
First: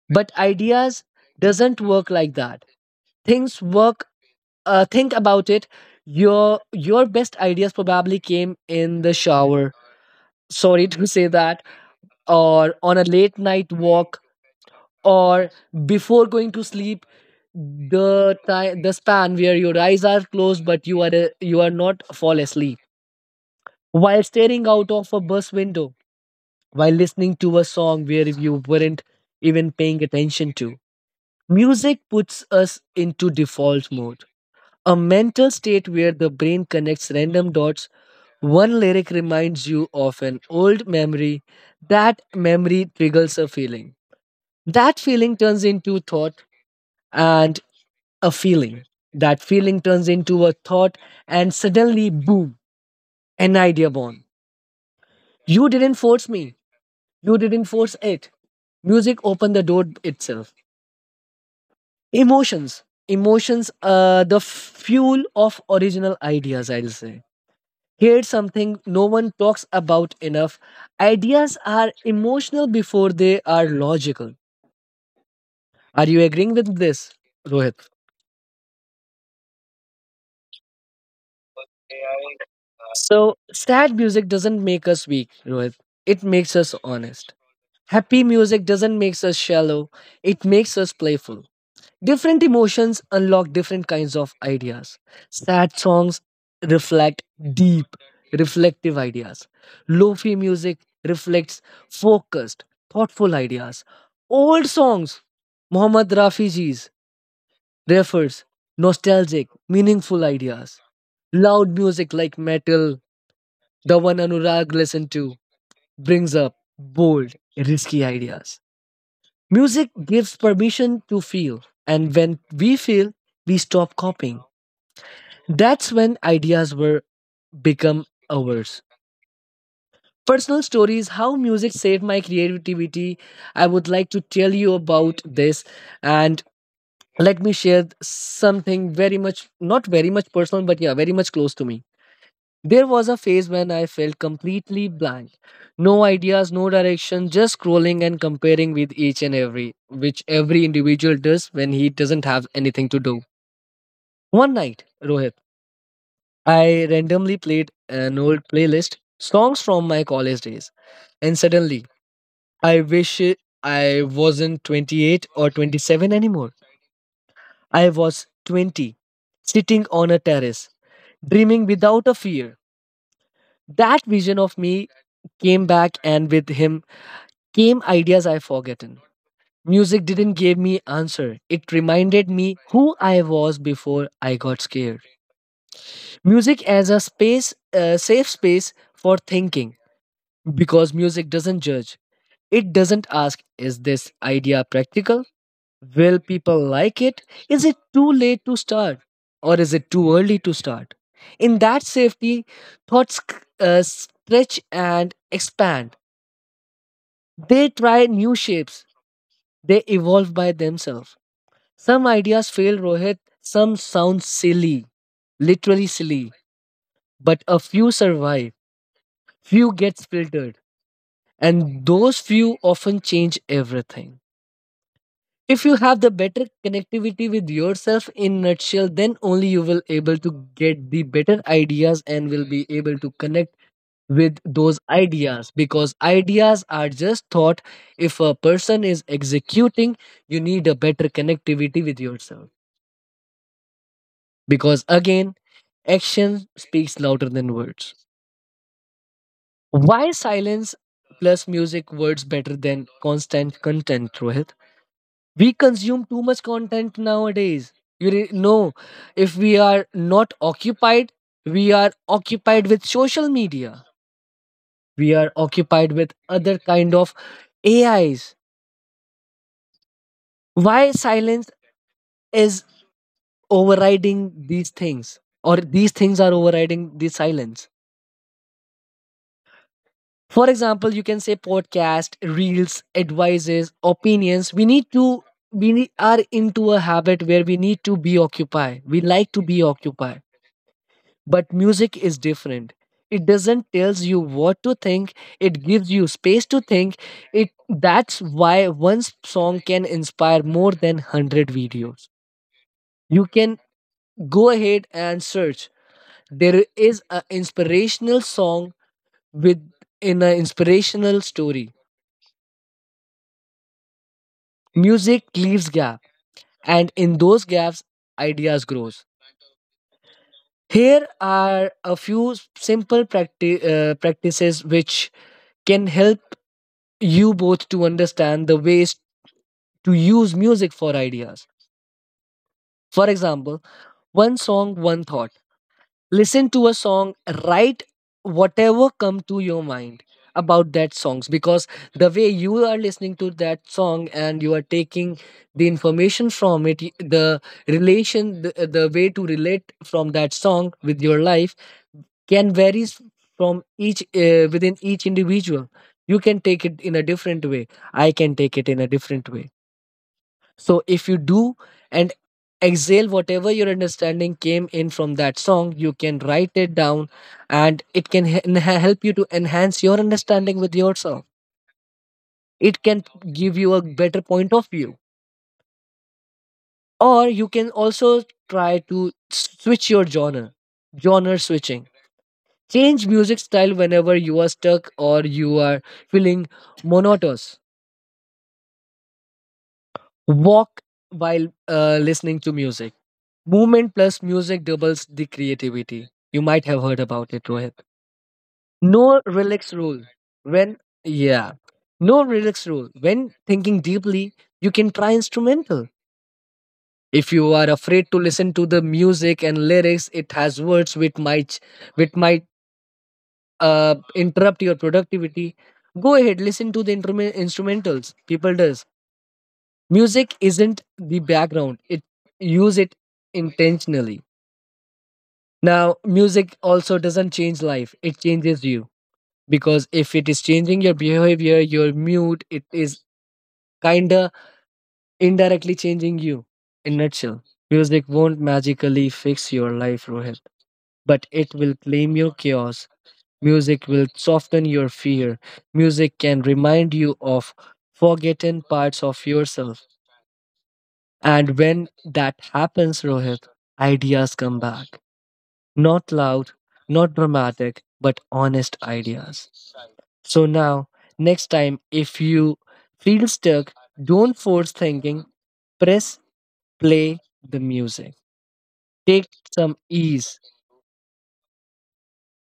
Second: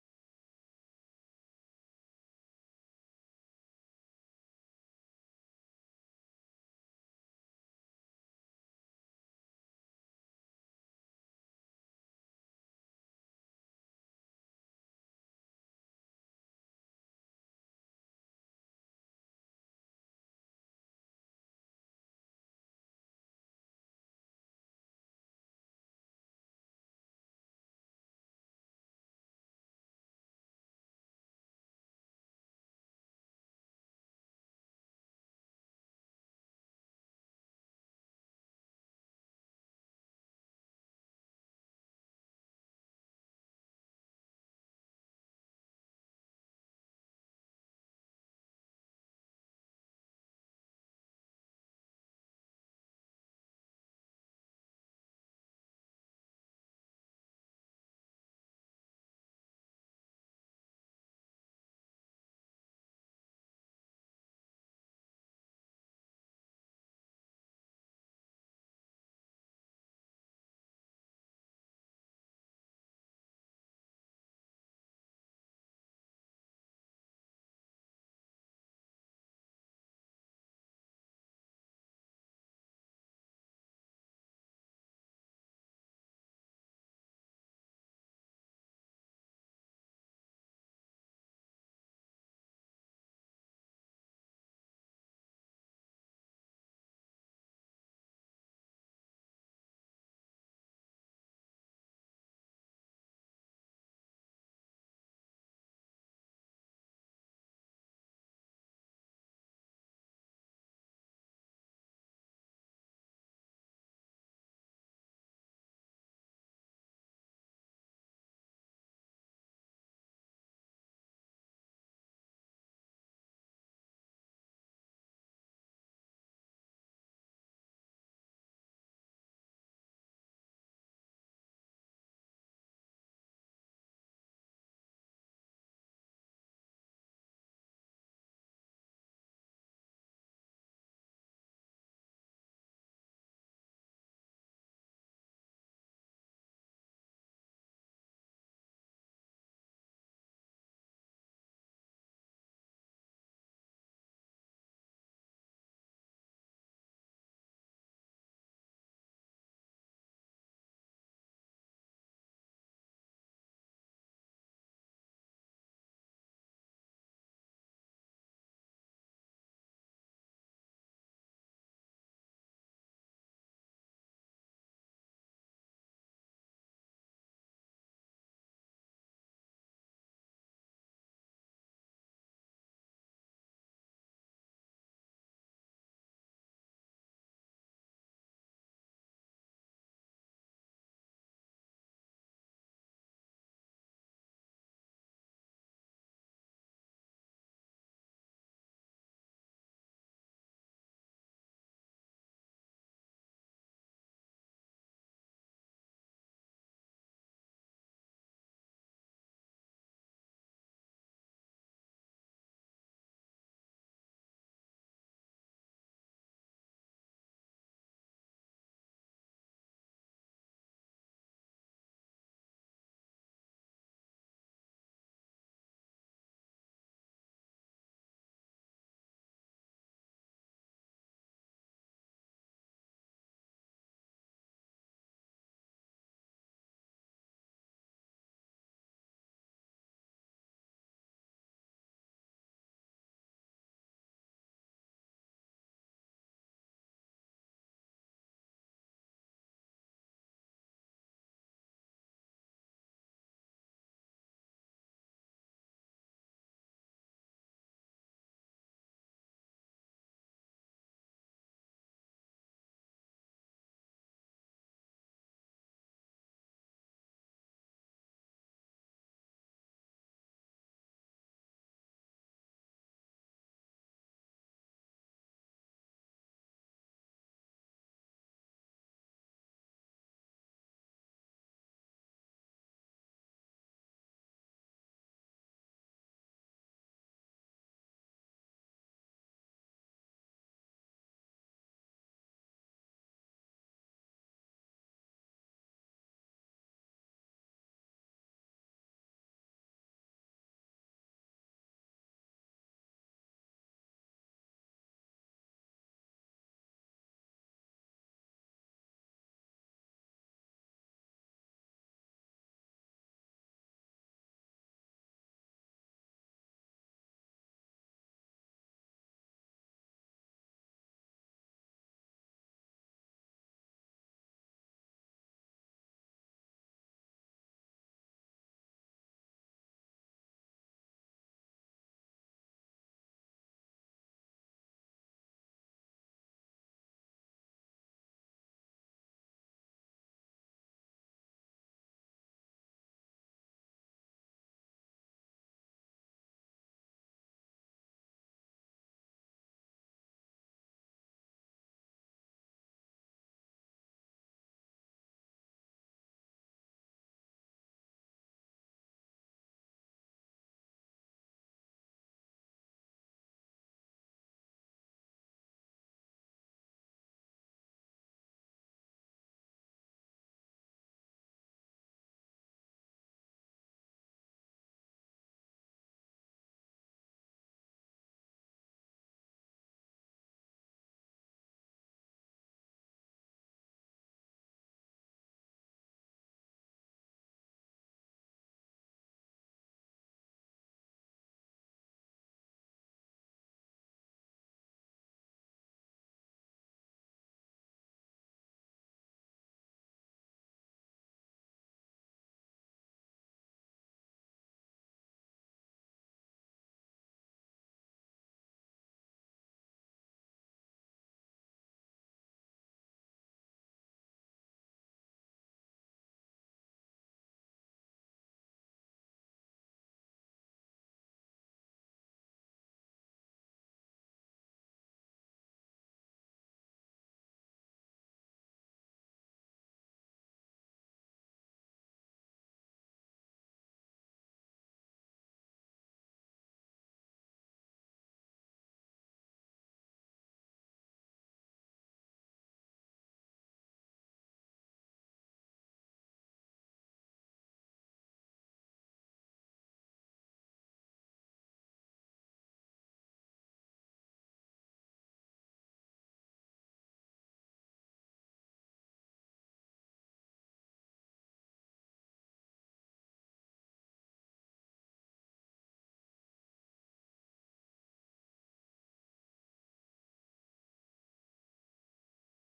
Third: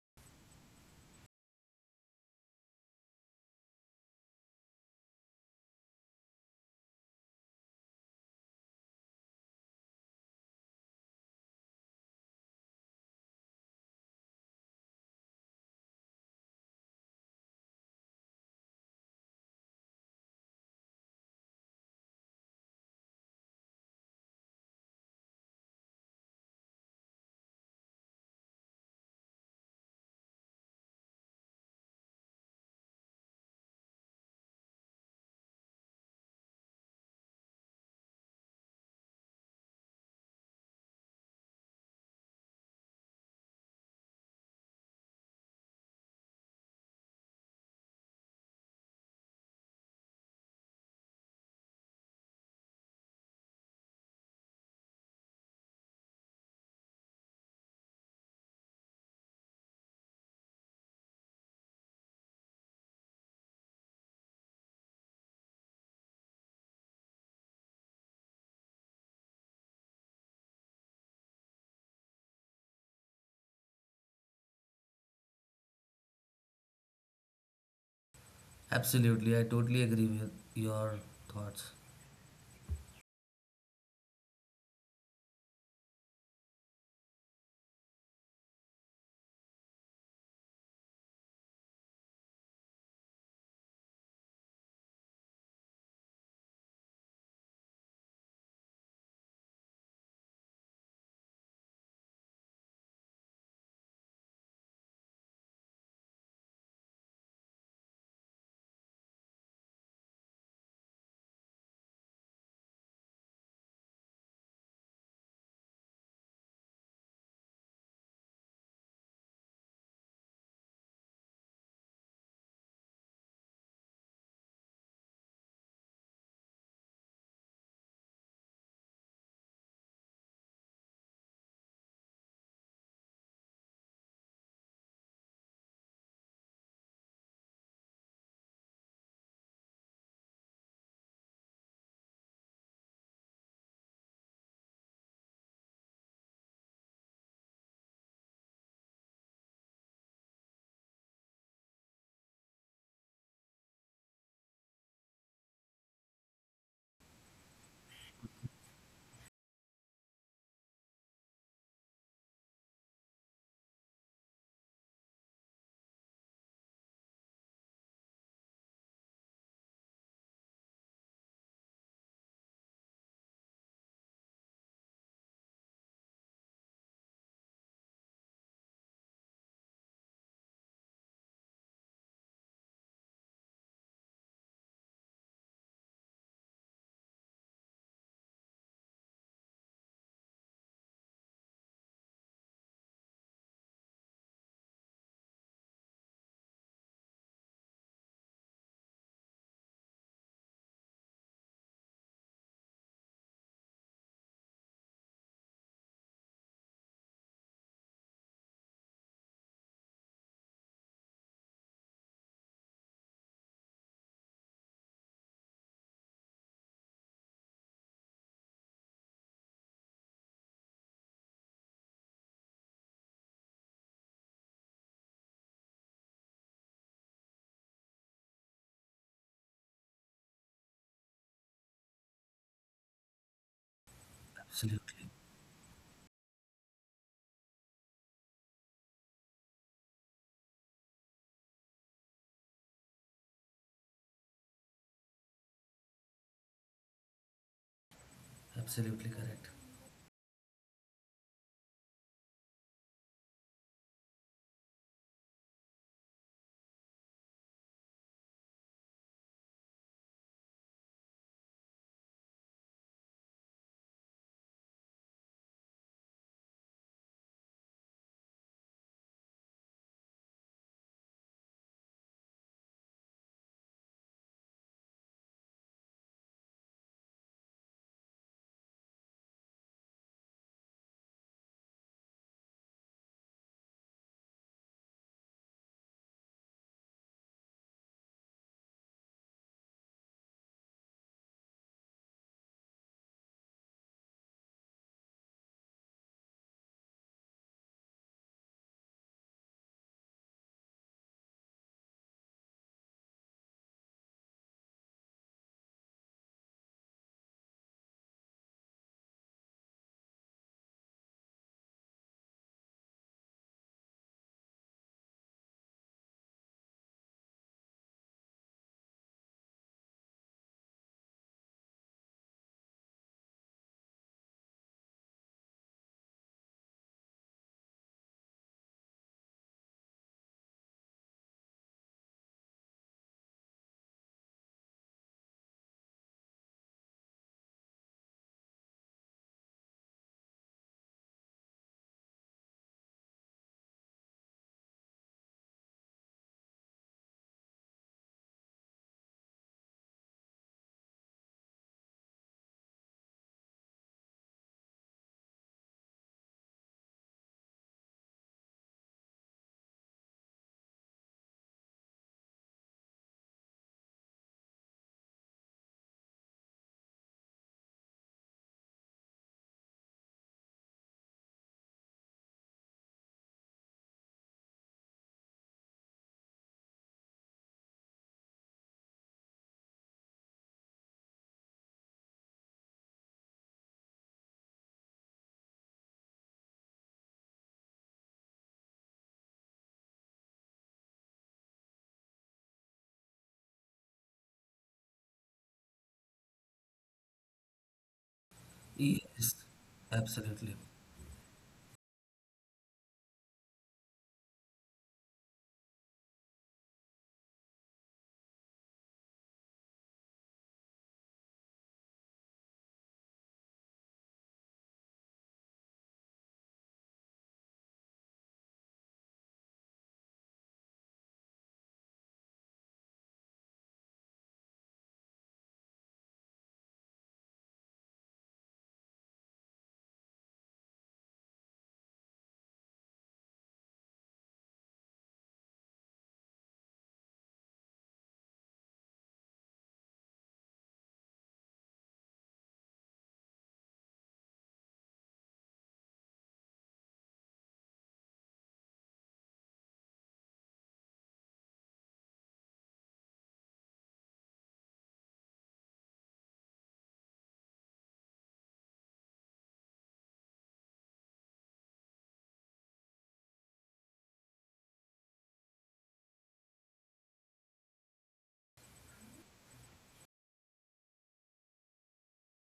But ideas doesn't work like that. Things work. Think about it. Your best ideas probably came in the shower, sorry to say that, or on a late night walk, or before going to sleep, the time, the span where your eyes are closed but you are not fall asleep, while staring out of a bus window, while listening to a song where you weren't even paying attention to. Music puts us into default mode. A mental state where the brain connects random dots. One lyric reminds you of an old memory. That memory triggers a feeling. That feeling turns into thought and a feeling. That feeling turns into a thought, and suddenly, boom, an idea born. You didn't force me. You didn't force it. Music opened the door itself. Emotions. Emotions are the fuel of original ideas, I'll say. Here's something no one talks about enough. Ideas are emotional before they are logical. Are you agreeing with this, Rohit?
absolutely. I totally agree with your thoughts.
So, sad music doesn't make us weak, Rohit. It makes us honest. Happy music doesn't make us shallow. It makes us playful. Different emotions unlock different kinds of ideas. Sad songs reflect deep, reflective ideas. Lofi music reflects focused, thoughtful ideas. Old songs, Muhammad Rafiji's, refers nostalgic, meaningful ideas. Loud music like metal, the one Anurag listened to, brings up bold, risky ideas. Music gives permission to feel, and when we feel, we stop copying. That's when ideas were become ours. Personal stories, how music saved my creativity. I would like to tell you about this, and let me share something very much, not very much personal, but yeah, very much close to me. There was a phase when I felt completely blank. No ideas, no direction, just scrolling and comparing with each and every, which every individual does when he doesn't have anything to do. One night, Rohit. I randomly played an old playlist, songs from my college days, and suddenly I wasn't 28 or 27 anymore. I was 20, sitting on a terrace, dreaming without a fear. That vision of me came back, and with him came ideas I forgotten. Music didn't give me answer. It reminded me who I was before I got scared. Music as a space, a safe space for thinking. Because music doesn't judge. It doesn't ask, is this idea practical? Will people like it? Is it too late to start? Or is it too early to start? In that safety, thoughts stretch and expand. They try new shapes, they evolve by themselves. Some ideas fail, Rohit, some sound silly, literally silly, but a few survive, few gets filtered, and those few often change everything. If you have the better connectivity with yourself in nutshell, then only you will able to get the better ideas and will be able to connect with those
Absolutely.
ideas, because ideas are just thought. If a person is executing, you need a better connectivity with yourself, because again, action speaks louder than words.
Absolutely correct.
Why silence plus music words better than constant content, Rohit? We consume too much content nowadays. Know, if we are not occupied, we are occupied with social media, we are occupied with other kind of AIs. Why silence is overriding these things, or these things are overriding the silence? For example, you can say podcast, reels, advices, opinions. We need to, are into a habit where we need to be occupied, we like to be occupied. But music is different. It doesn't tells you what to think. It gives you space to think. It, that's why song can inspire more than 100 videos. You can go ahead and search. There is an inspirational song with, in an inspirational story. Music leaves gap, and in those gaps ideas grows. Here are a few practices which can help you both to understand the ways to use music for ideas. For example, one song, one thought. Listen to a song, write whatever come to your mind about that songs, because the way you are listening to that song and you are taking the information from it, the relation, the way to relate from that song with your life can varies from each within each individual. You can take it in a different way, I can take it in a different way. So if you do and exhale whatever your understanding came in from that song, you can write it down, and it can help you to enhance your understanding with yourself. It can give you a better point of view. Or you can also try to switch your genre, genre switching. Change music style whenever you are stuck or you are feeling monotonous. Walk while listening to music. Movement plus music doubles the creativity. You might have heard about it, Rohit. No
Yes,
relax rule.
absolutely.
When yeah, no relax rule. When thinking deeply, you can try instrumental. If you are afraid to listen to the music and lyrics, it has words which might, which might interrupt your productivity. Go ahead, listen to the instrumentals. People does music isn't the background. It, use it intentionally. Now, music also doesn't change life, it changes you. Because if it is changing your behavior, your mood, it is kinda indirectly changing you. In nutshell, music won't magically fix your life, Rohit, but it will claim your chaos. Music will soften your fear. Music can remind you of forgotten parts of yourself. And when that happens, Rohit, ideas come back. Not loud, not dramatic, but honest ideas. So now, next time, if you feel stuck, don't force thinking, press play the music. Take some ease.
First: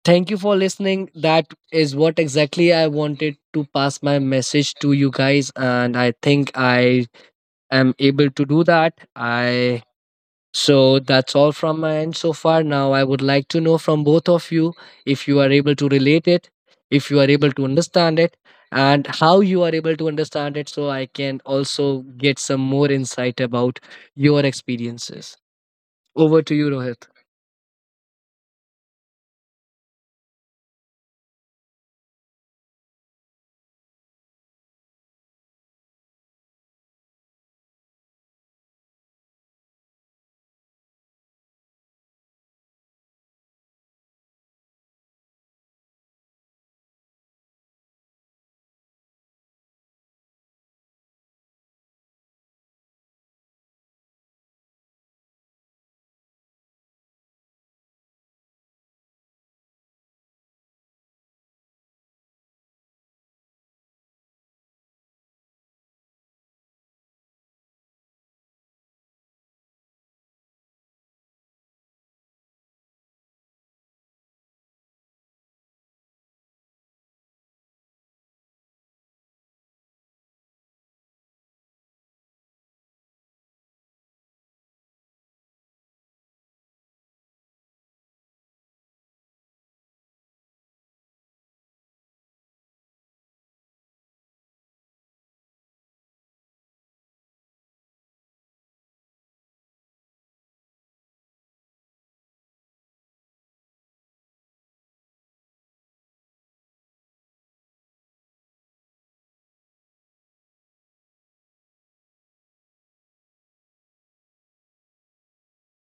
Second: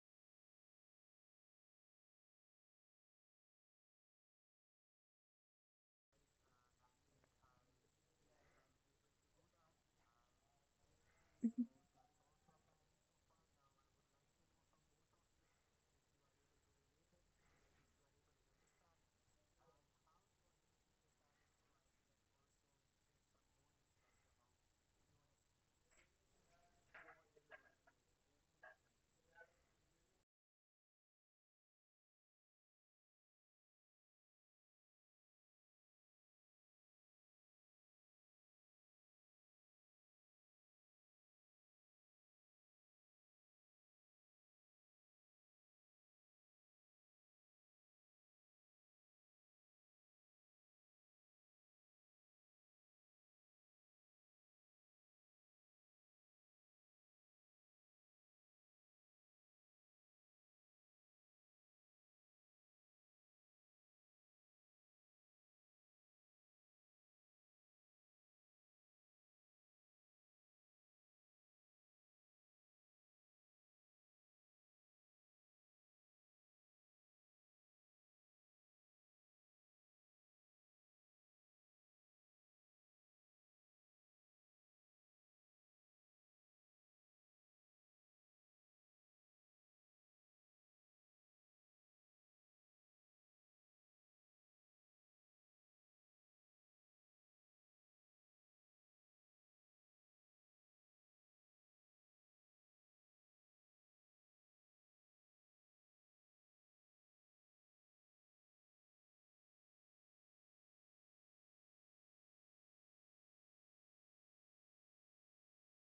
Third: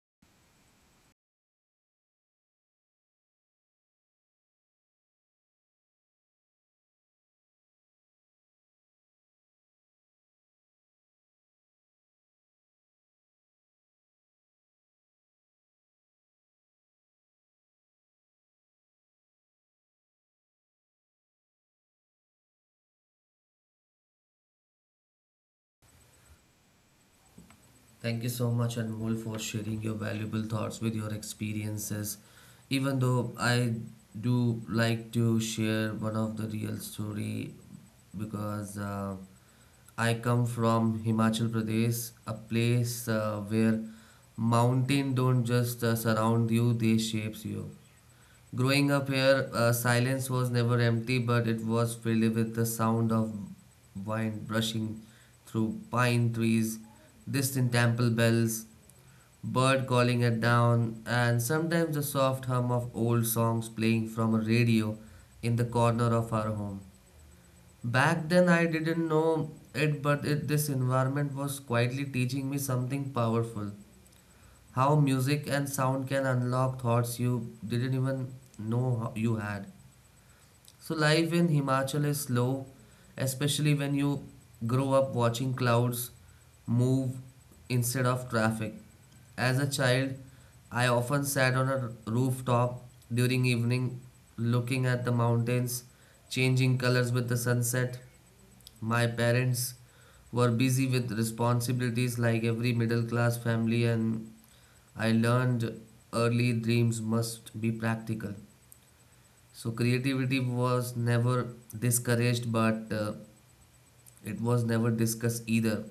Thank you for listening. That is what exactly I wanted to pass my message to you guys, and I think I am able to do that. I, so that's all from my end so far. Now I would like to know from both of you if you are able to relate it, if you are able to understand it, and how you are able to understand it so I can also get some more insight about your experiences. Over to you, Rohit.
Thank you so much, Anmol, for sharing your valuable thoughts with your experiences. Even though I do like to share one of the real story because. I come from Himachal Pradesh, a place where mountain don't just surround you, they shapes you. Growing up here, silence was never empty, but it was filled with the sound of wind brushing through pine trees, distant temple bells, bird calling at dawn, and sometimes the soft hum of old songs playing from a radio in the corner of our home. Back then, I didn't know it, but it, this environment was quietly teaching me something powerful. How music and sound can unlock thoughts you didn't even know you had. So, life in Himachal is slow, especially when you grow up watching clouds move instead of traffic. As a child, I often sat on a rooftop during evening looking at the mountains changing colors with the sunset. My parents were busy with responsibilities like every middle class family, and I learned early dreams must be practical. So, creativity was never discouraged, but it was never discussed either.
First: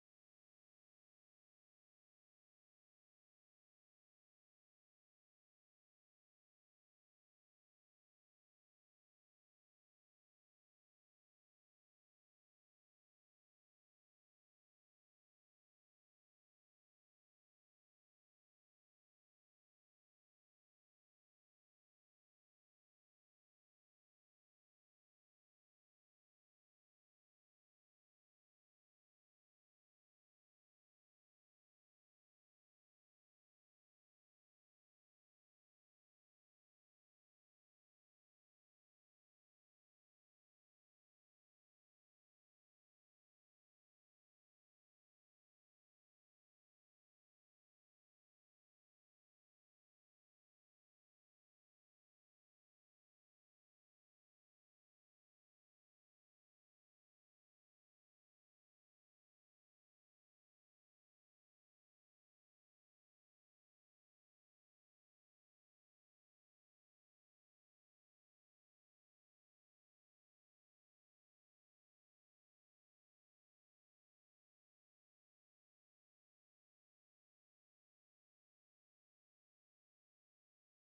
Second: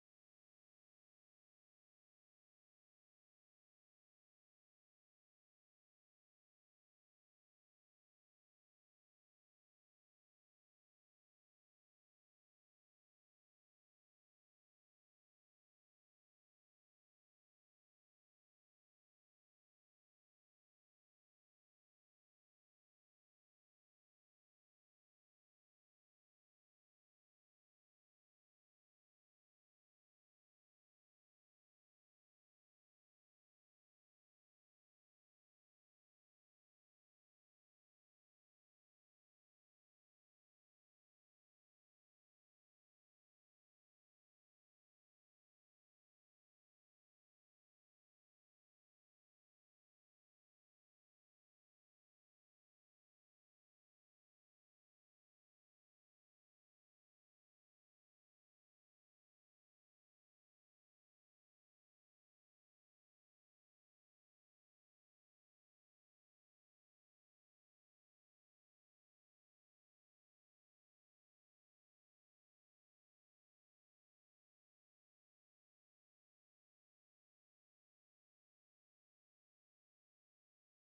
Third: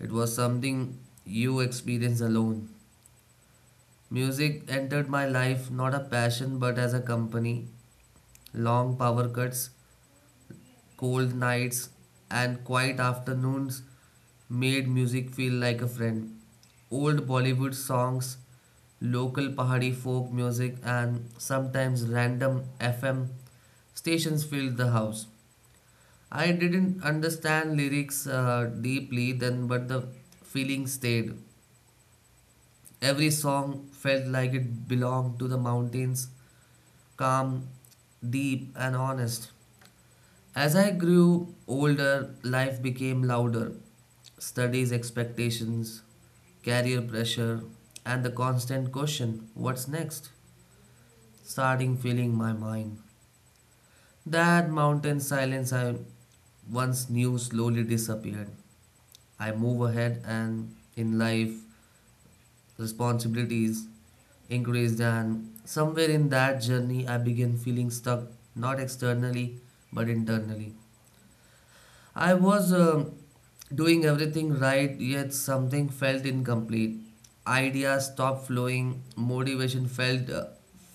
It was something you experience alone. Music entered my life not a passion but as a company. Long power cuts, cold nights, and quiet afternoons made music feel like a friend. Old Bollywood songs, local Pahari folk music, and sometimes random FM stations filled the house. I didn't understand lyrics deeply then, but the feeling stayed. Every song felt like it belonged to the mountains, calm, deep, and honest. As I grew older, life became louder. Studies, expectations, career pressure, and the constant question, what's next? Starting filling my mind. That mountain silence I once knew slowly disappeared. I move ahead, and in life, responsibilities increased, and somewhere in that journey, I began feeling stuck, not externally, but internally. I was doing everything right, yet something felt incomplete. Ideas stopped flowing, motivation felt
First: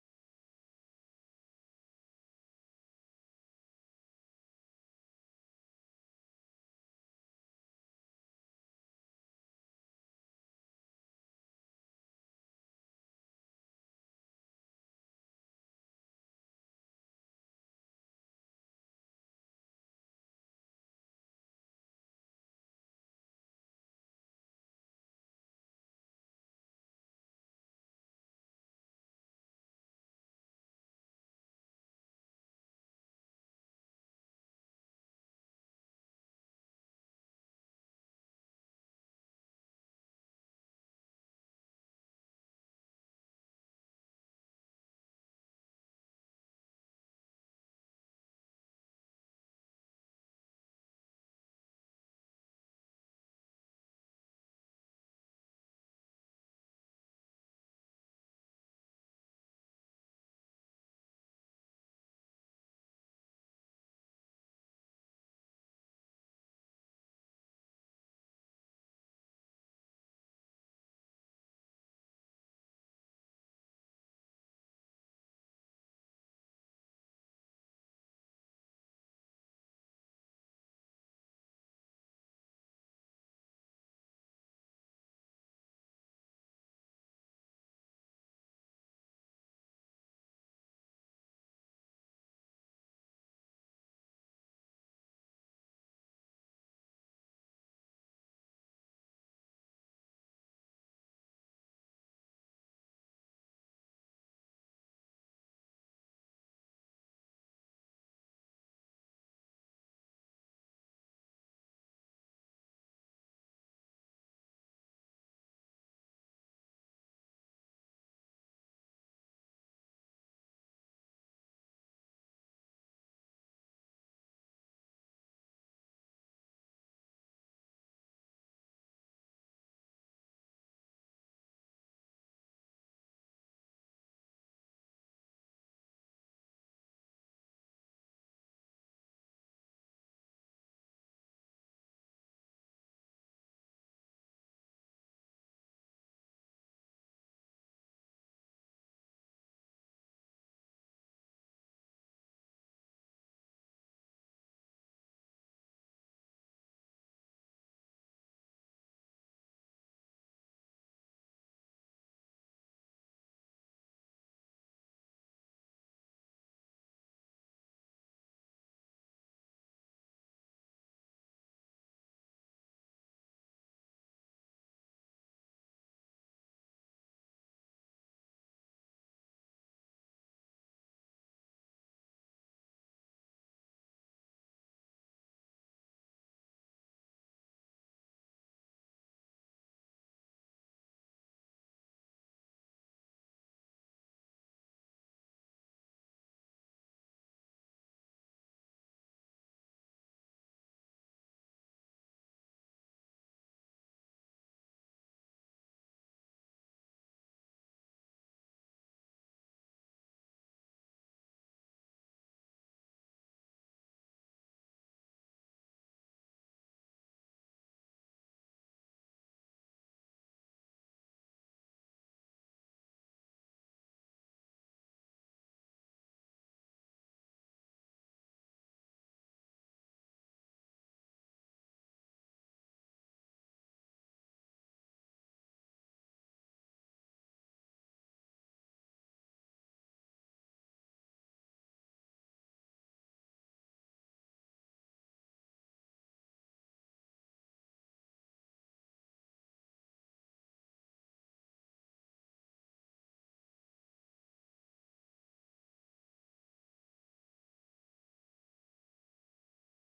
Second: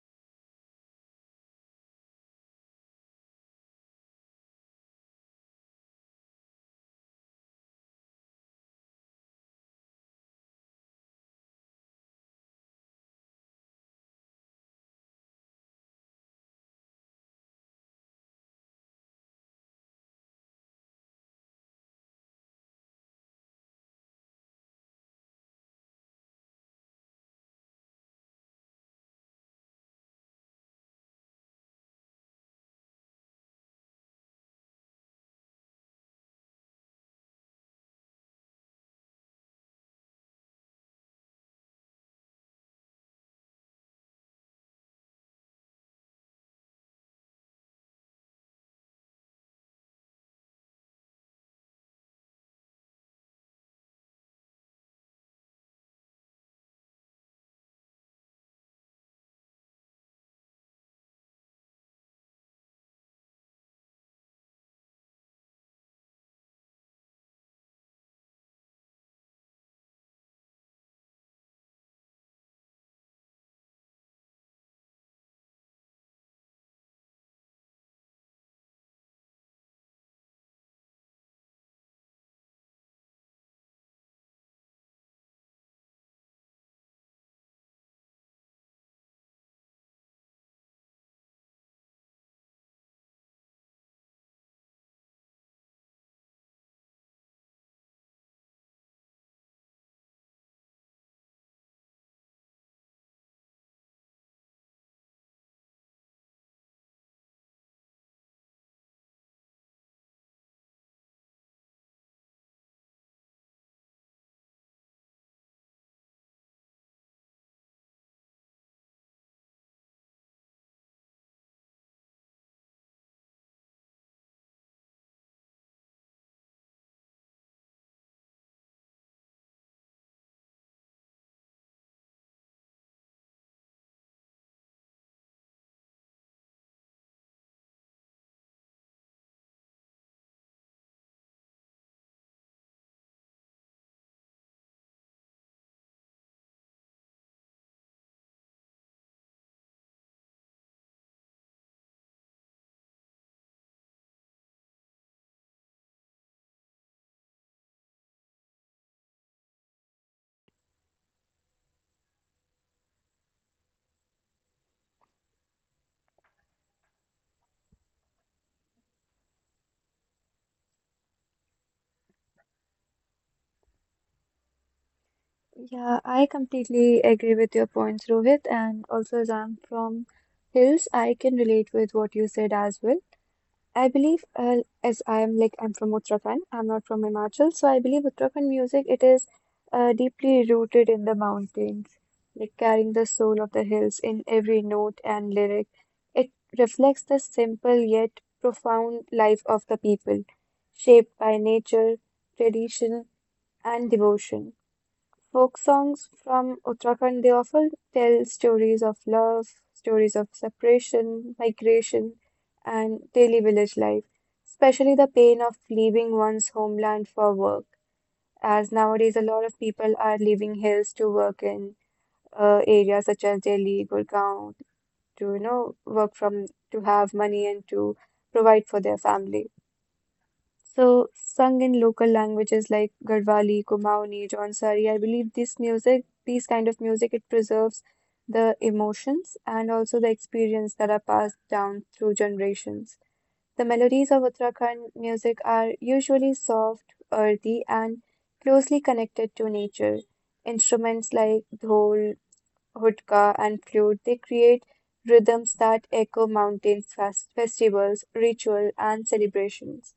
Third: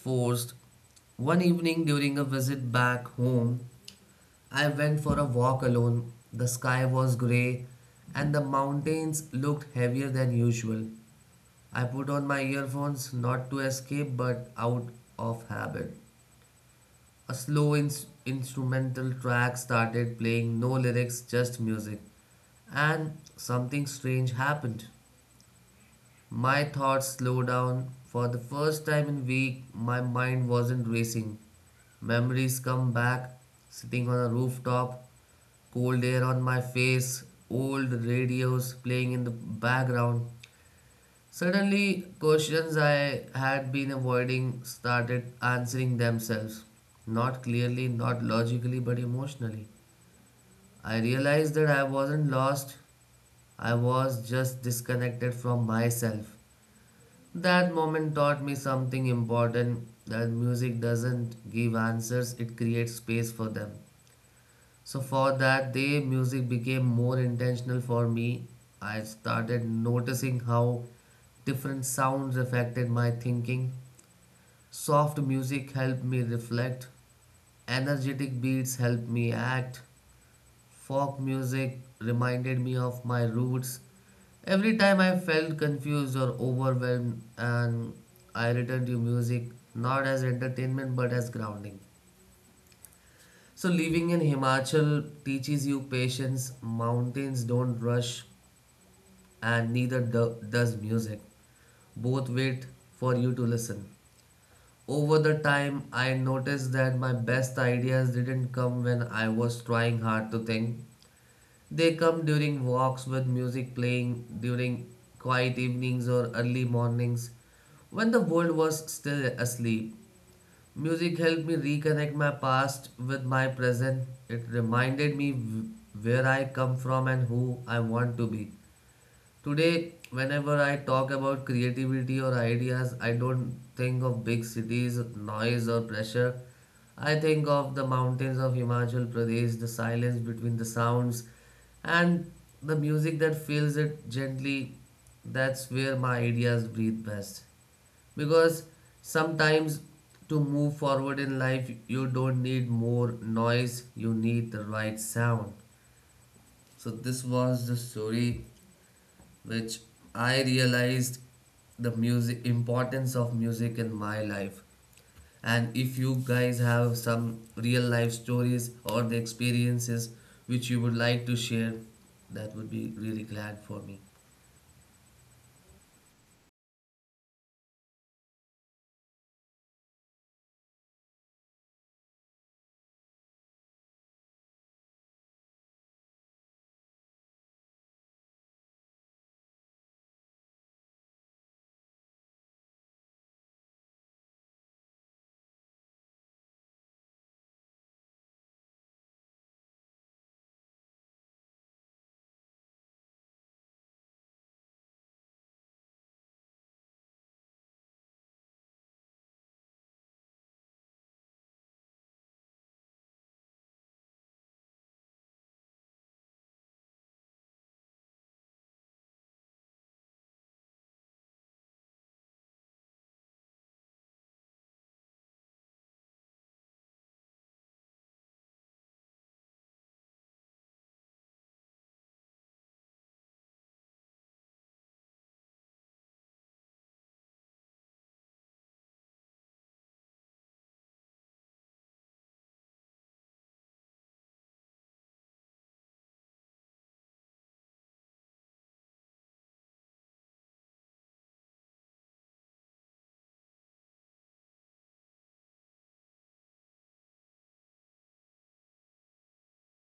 forced. One evening during a visit back home, I went for a walk alone. The sky was grey and the mountains looked heavier than usual. I put on my earphones not to escape but out of habit. A slow instrumental track started playing, no lyrics, just music. And something strange happened. My thoughts slowed down. For the first time in week, my mind wasn't racing. Memories come back, sitting on a rooftop, cold air on my face, old radios playing in the background. Suddenly, questions I had been avoiding started answering themselves. Not clearly, not logically, but emotionally. I realized that I wasn't lost, I was just disconnected from myself. That moment taught me something important, that music doesn't give answers, it creates space for them. So for that day, music became more intentional for me. I started noticing how different sounds affected my thinking. Soft music helped me reflect, energetic beats helped me act, folk music reminded me of my roots. Every time I felt confused or overwhelmed, and I returned to music not as entertainment but as grounding. So living in Himachal teaches you patience, mountains don't rush, and neither does music. Both wait for you to listen. Over the time, I noticed that my best ideas didn't come when I was trying hard to think. They come during walks with music playing, during quiet evenings or early mornings, when the world was still asleep. Music helped me reconnect my past with my present. It reminded me where I come from and who I want to be. Today, whenever I talk about creativity or ideas, I don't think of big cities, noise, or pressure. I think of the mountains of Himachal Pradesh, the silence between the sounds, and the music that fills it gently. That's where my ideas breathe best. Because sometimes to move forward in life, you don't need more noise, you need the right sound. So, this was the story which I realized the music importance of music in my life. And if you guys have some real life stories or the experiences which you would like to share, that would be really glad for me.
Yeah, I completely agree with your points, Rohit, and also as I'm from hills, I can relate with what you said as well. I believe, as I am like I'm from Uttarakhand, I'm not from Himachal, so I believe Uttarakhand music it is deeply rooted in the mountains, like carrying the soul of the hills in every note and lyric. It reflects the simple yet profound life of the people, shaped by nature, tradition, and devotion. Folk songs from Uttarakhand, they often tell stories of love, stories of separation, migration, and daily village life, especially the pain of leaving one's homeland for work, as nowadays a lot of people are leaving hills to work in areas such as Delhi, Gurgaon, to work from to have money and to provide for their family. So, sung in local languages like Garhwali, Kumaoni, Jaunsari, I believe this music, these kind of music, it preserves the emotions and also the experience that are passed down through generations. The melodies of Uttarakhand music are usually soft, earthy, and closely connected to nature. Instruments like dhol, hudka, and flute, they create rhythms that echo mountains, festivals, ritual, and celebrations.